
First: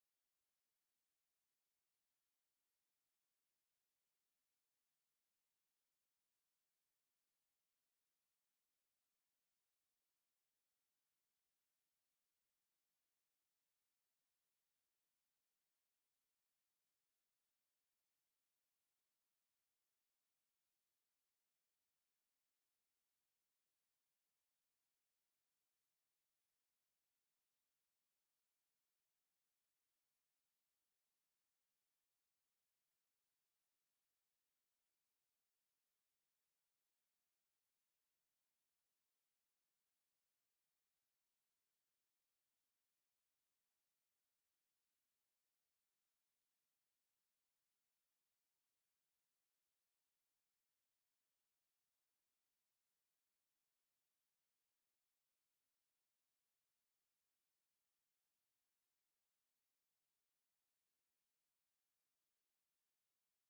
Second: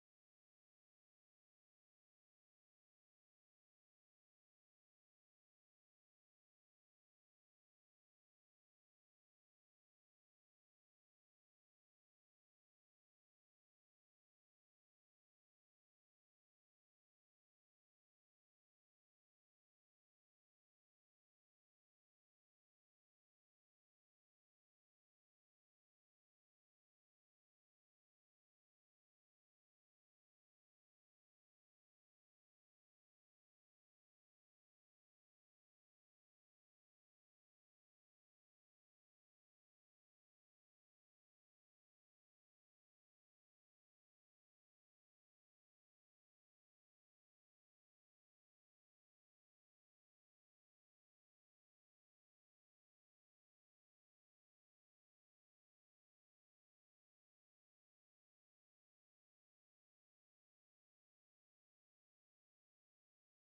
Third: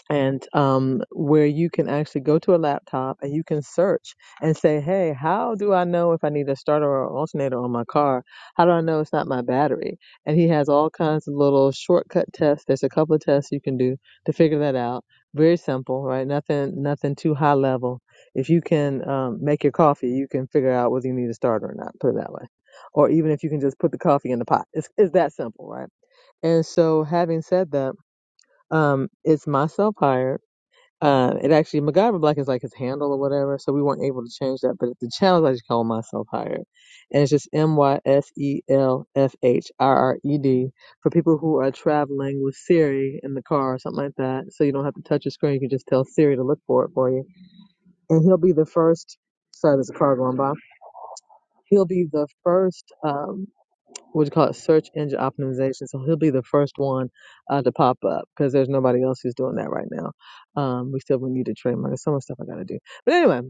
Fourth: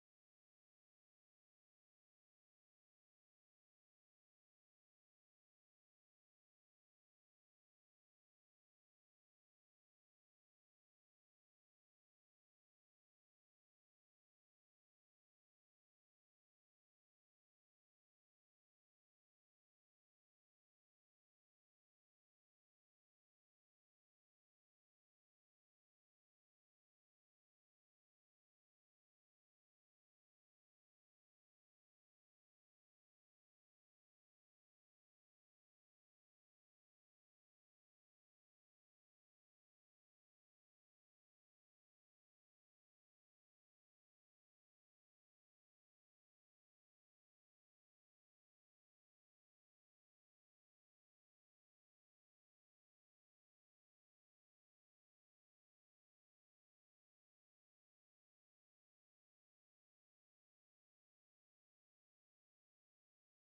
and um, where you can actually go to a laptop and you can search and say, hey, how do I know if I need a starter or alternator on my car? How do I know it's not my battery? And he has all kinds of little shortcut tests. There's a couple of tests you can do to figure that out. Very simple, right? Nothing, nothing too high level. If you can um, make your coffee, you can figure out whether you need a starter or not. Put it that way. Or even if you can just put the coffee in the pot, it's, it's that simple, right? And so, having said that, um, it's myself hired uh, it actually MacGyver Black is like his handle or whatever, so we weren't able to change that. But the channel I just call myself hired, and it's just M Y S E L F H I R E D for people who are traveling with Siri in the car or something like that. So you don't have to touch your screen; you can just tell Siri to look for it for you, and he'll be the first. Sorry, there's a car going by. He'll be the first. Um, what you call it, search engine optimization. So he'll be the first one uh, to pop up because there's nobody else who's doing that right now. Um, we still would need to trademark. There's so much stuff I got to do. But anyway,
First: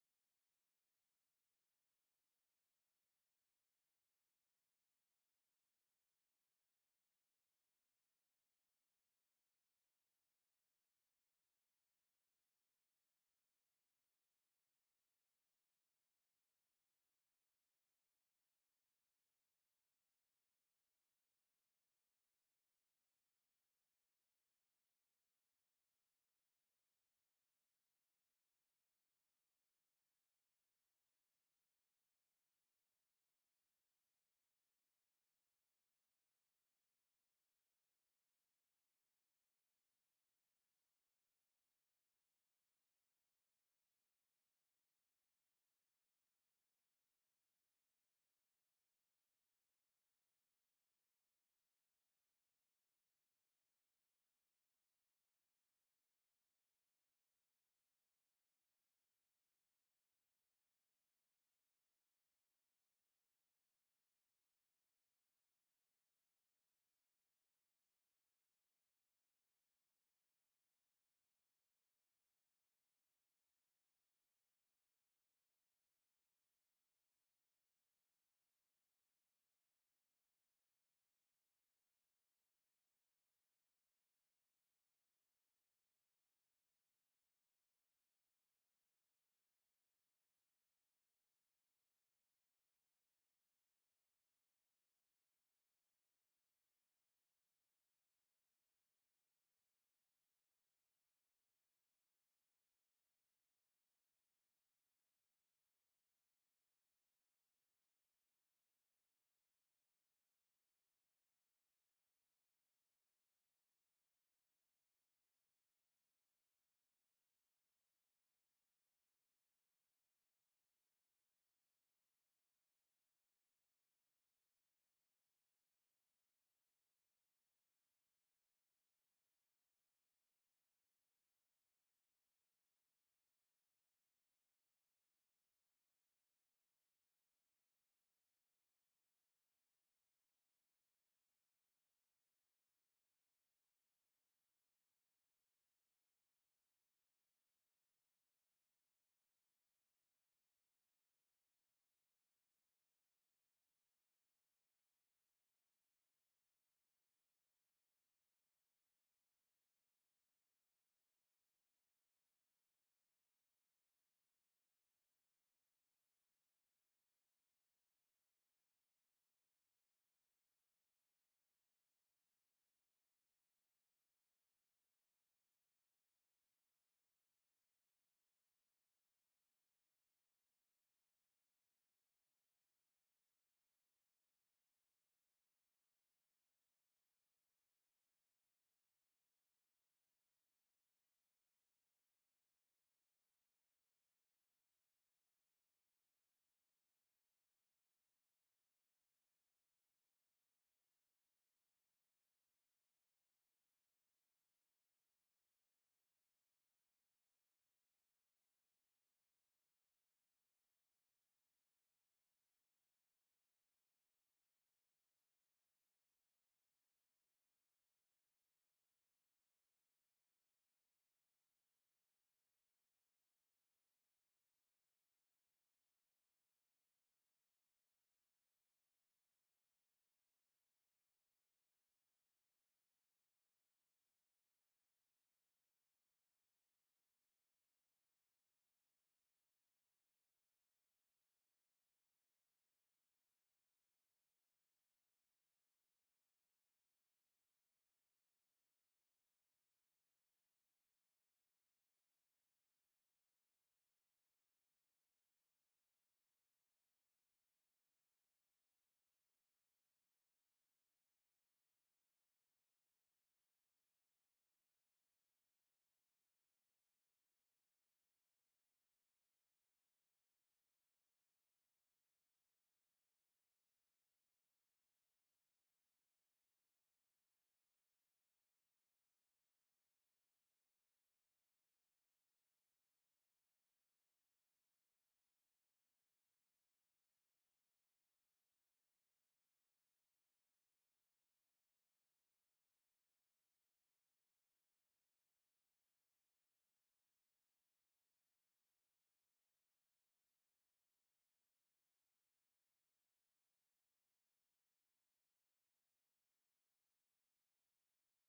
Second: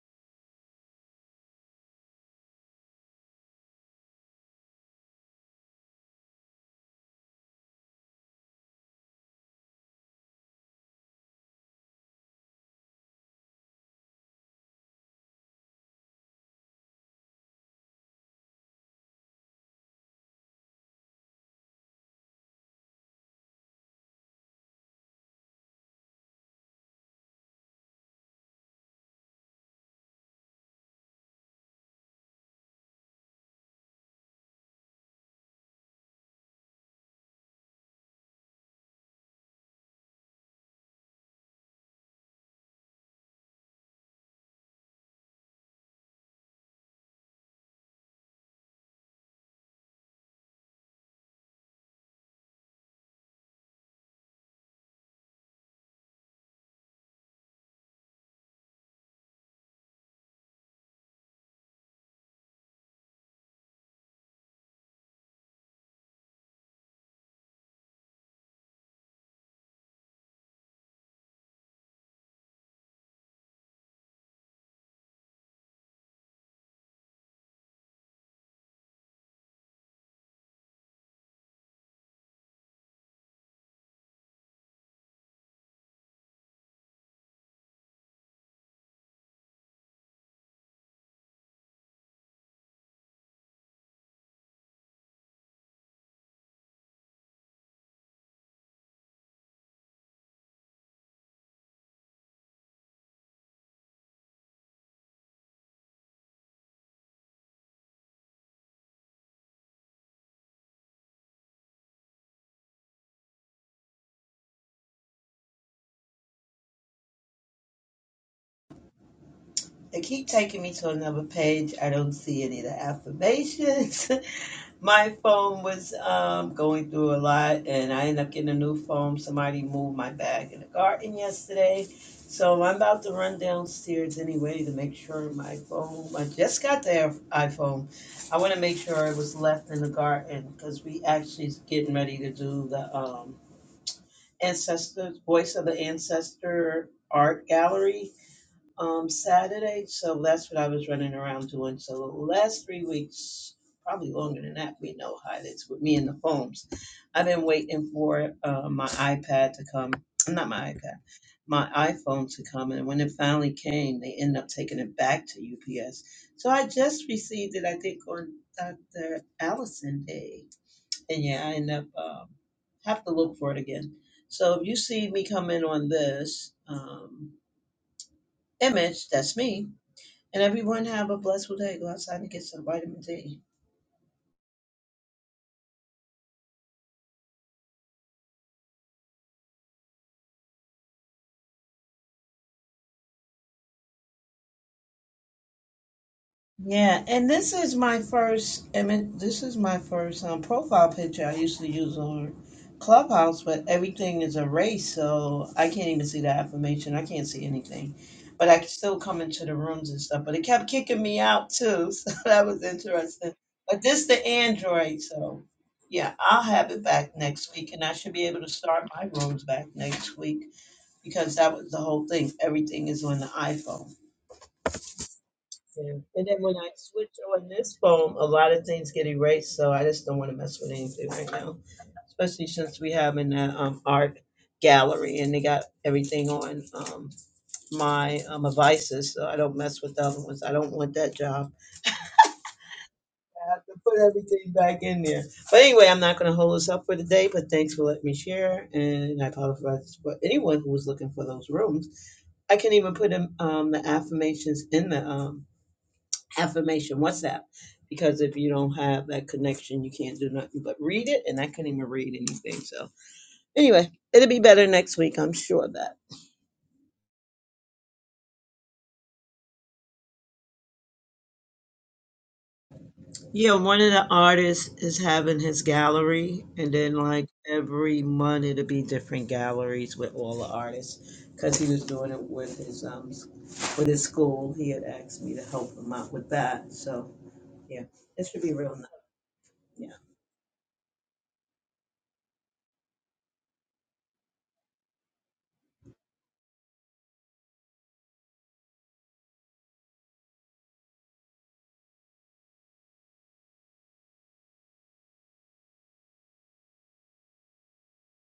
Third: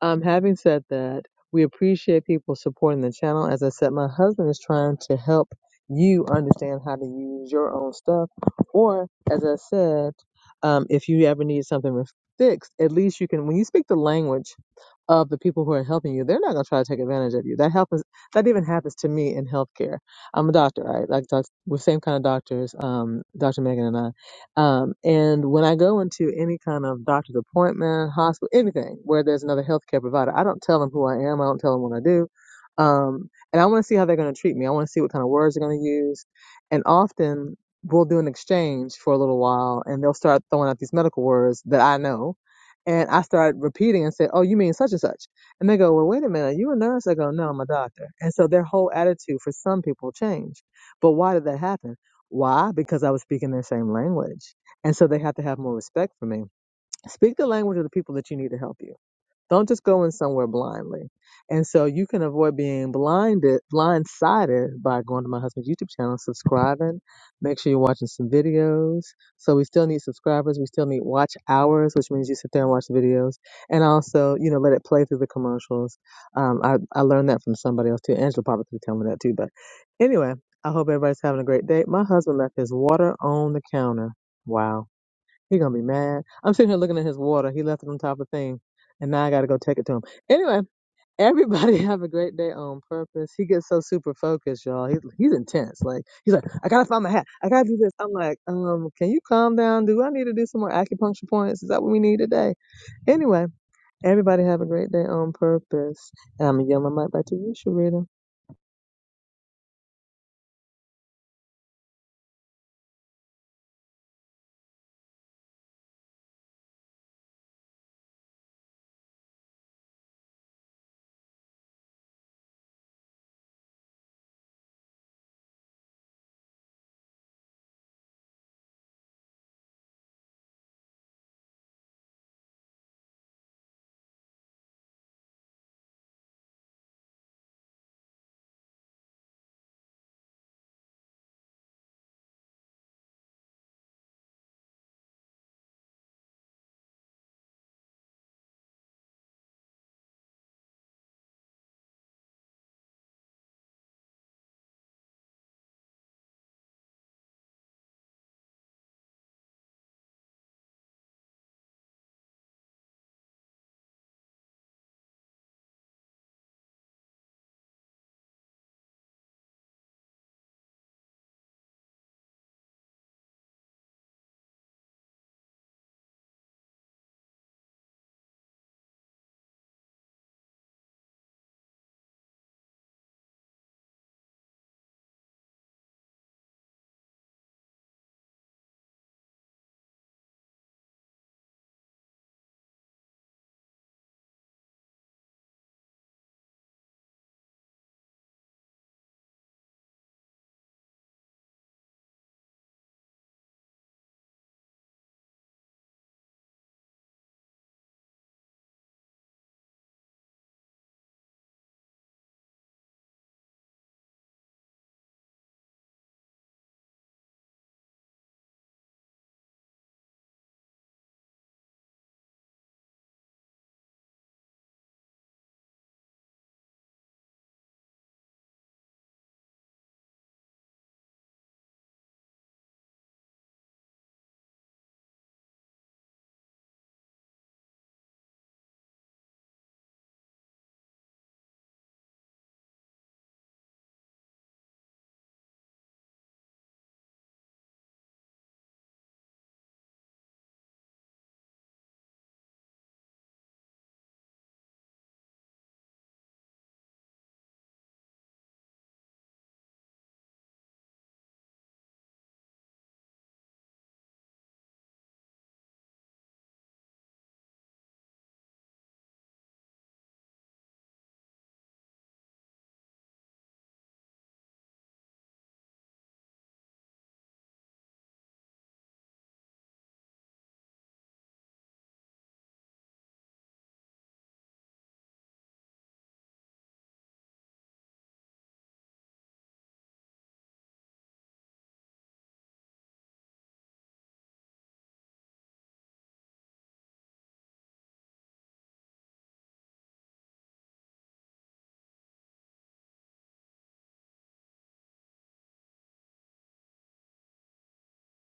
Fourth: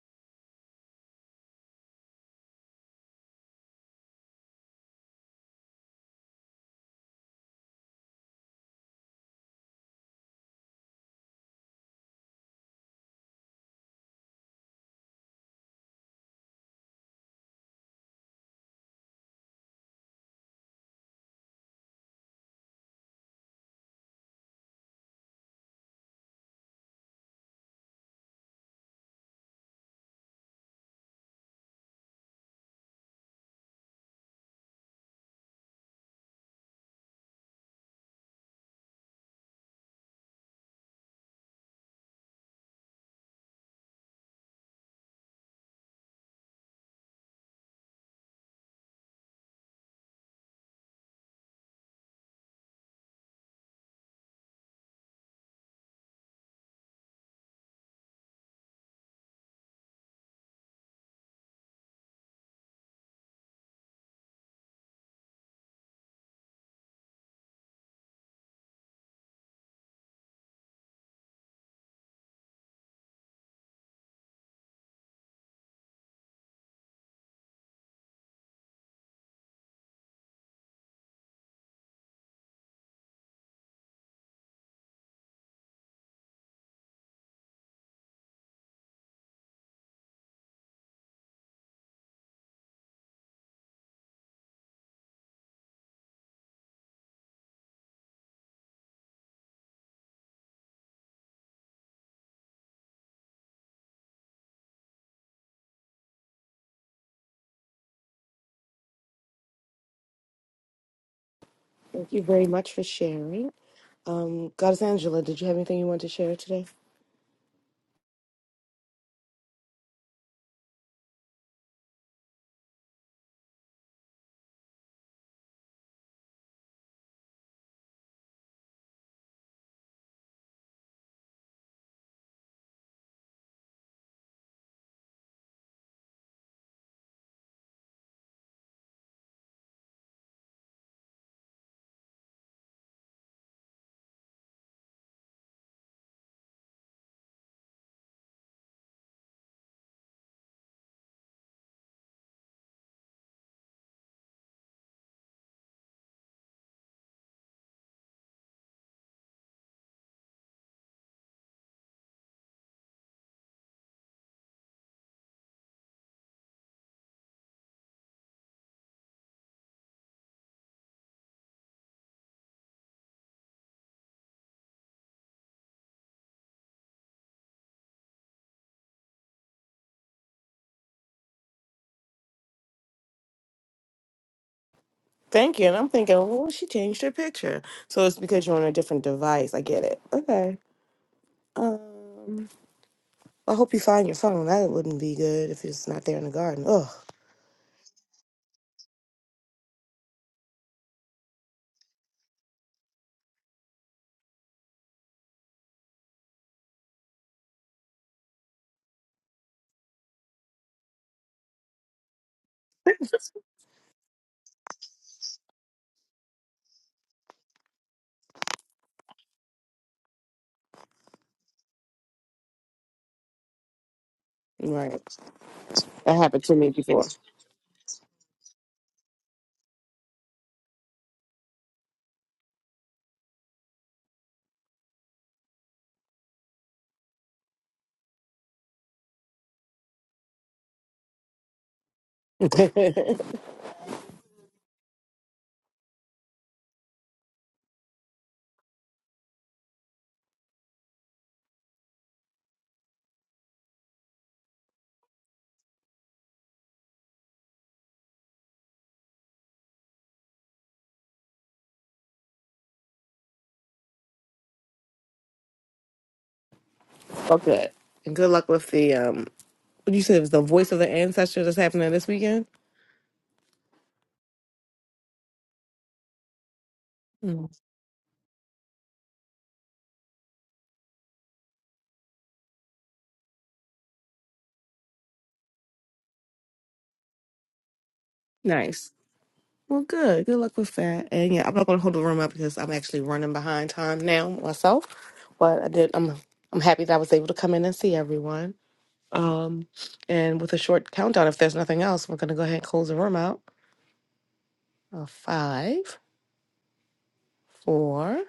um, having said that, we appreciate people supporting the channel. As I said, my husband is trying to help you understand how to use your own stuff. Or, as I said, um, if you ever need something fixed, at least you can, when you speak the language of the people who are helping you, they're not going to try to take advantage of you. That happens, that even happens to me in healthcare. I'm a doctor, right? Like doc- we're same kind of doctors, um, Dr. Megan and I. Um, and when I go into any kind of doctor's appointment, hospital, anything where there's another healthcare provider, I don't tell them who I am. I don't tell them what I do. Um, and I want to see how they're going to treat me. I want to see what kind of words they're going to use. And often we'll do an exchange for a little while and they'll start throwing out these medical words that I know. And I start repeating and say, oh, you mean such and such and they go, well, wait a minute, you a nurse? They go, no, I'm a doctor. And so their whole attitude for some people changed. But why did that happen? Why? Because I was speaking their same language. And so they have to have more respect for me. Speak the language of the people that you need to help you. Don't just go in somewhere blindly. And so you can avoid being blinded, blindsided by going to my husband's YouTube channel, subscribing. Make sure you're watching some videos. So we still need subscribers. We still need watch hours, which means you sit there and watch the videos. And also, you know, let it play through the commercials. Um, I, I learned that from somebody else too. Angela probably could tell me that too. But anyway, I hope everybody's having a great day. My husband left his water on the counter. Wow. He gonna be mad. I'm sitting here looking at his water. He left it on top of the thing, and now I gotta go take it to him. Anyway, everybody have a great day on purpose. He gets so super focused, y'all. He's he's intense. Like he's like, I gotta find my hat. I gotta do this. I'm like, um, can you calm down? Do I need to do some more acupuncture points? Is that what we need today? Anyway, everybody have a great day on purpose, and I'm gonna yell my mic back to you, Sharita.
Thank you very much for sharing. Um, Goddess Angela, did you have anything you wanted to share today?
They keep taking me to another page. I don't see any of the affirmations. my phone was um, going through a lot, and I ended up getting a new phone. Somebody moved my bag in the garden yesterday. So I'm about to run downstairs anyway to make sure my phone. I just got the iPhone. I want to make sure it was left in the garden because we actually getting ready to do the um, ancestors voice of the ancestor art gallery um Saturday, so that's what I was running around doing. So the last three weeks, probably longer than that, we know how it is with me and the phones. I've been waiting for uh, my iPad to come, not my iPad, my iPhone to come, and when it finally came, they ended up taking it back to UPS. So I just received it, I think, on Dr. Allison Day, and yeah, I end up um, have to look for it again. So if you see me come in on this um, image, that's me and everyone have a blessed day. Go outside and get some vitamin D.
Thank you. And I'm thinking, well, she changed her picture. So it's because you're on a different device. I get it. Okay. Um, I hope you find your phone. That wouldn't be good if it's not there in the garden. Ugh.
Yeah, and this is my first image. This is my first um, profile picture. I usually use on Clubhouse, but everything is erased, so I can't even see the affirmation. I can't see anything, but I can still come into the rooms and stuff. But it kept kicking me out too, so that was interesting. But this the Android, so yeah, I'll have it back next week, and I should be able to start my rooms back next week because that was the whole thing. Everything is on the iPhone.
Right.
Yeah.
That
And then
happened to
when
me
I
before.
switch on this phone, a lot of things get erased, so I just don't want to mess with anything right now, especially since we have in that um, art gallery and they got everything on um, my um, devices, so I don't mess with the other ones. I don't want that job.
okay.
I have to put everything back in there. But anyway, I'm not going to hold us up for today, but thanks for letting me share. And I apologize for anyone who was looking for those rooms. I can even put in, um, the affirmations in the um, affirmation What's that? because if you don't have that connection, you can't do nothing but read it. And I couldn't even read anything. So anyway, it'll be better next week. I'm sure of that.
And good luck with the um what you said it was the voice of the ancestor that's happening this weekend?
Yeah, one of the artists is having his gallery, and then like
Mm.
every month it'll be different galleries with all the artists because he was doing it with his um with his school. He had asked me to help him out with that. So yeah, it should be real nice.
Nice.
Yeah.
Well good. Good luck with that. And yeah, I'm not gonna hold the room up because I'm actually running behind time now myself. But I did I'm I'm happy that I was able to come in and see everyone. Um and with a short countdown, if there's nothing else, we're gonna go ahead and close the room out. Uh, five, four,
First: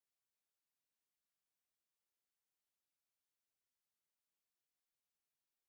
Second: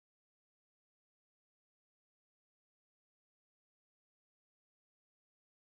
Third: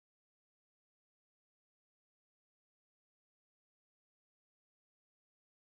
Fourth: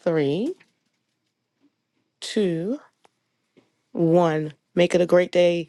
three, two, one. Make it a great day.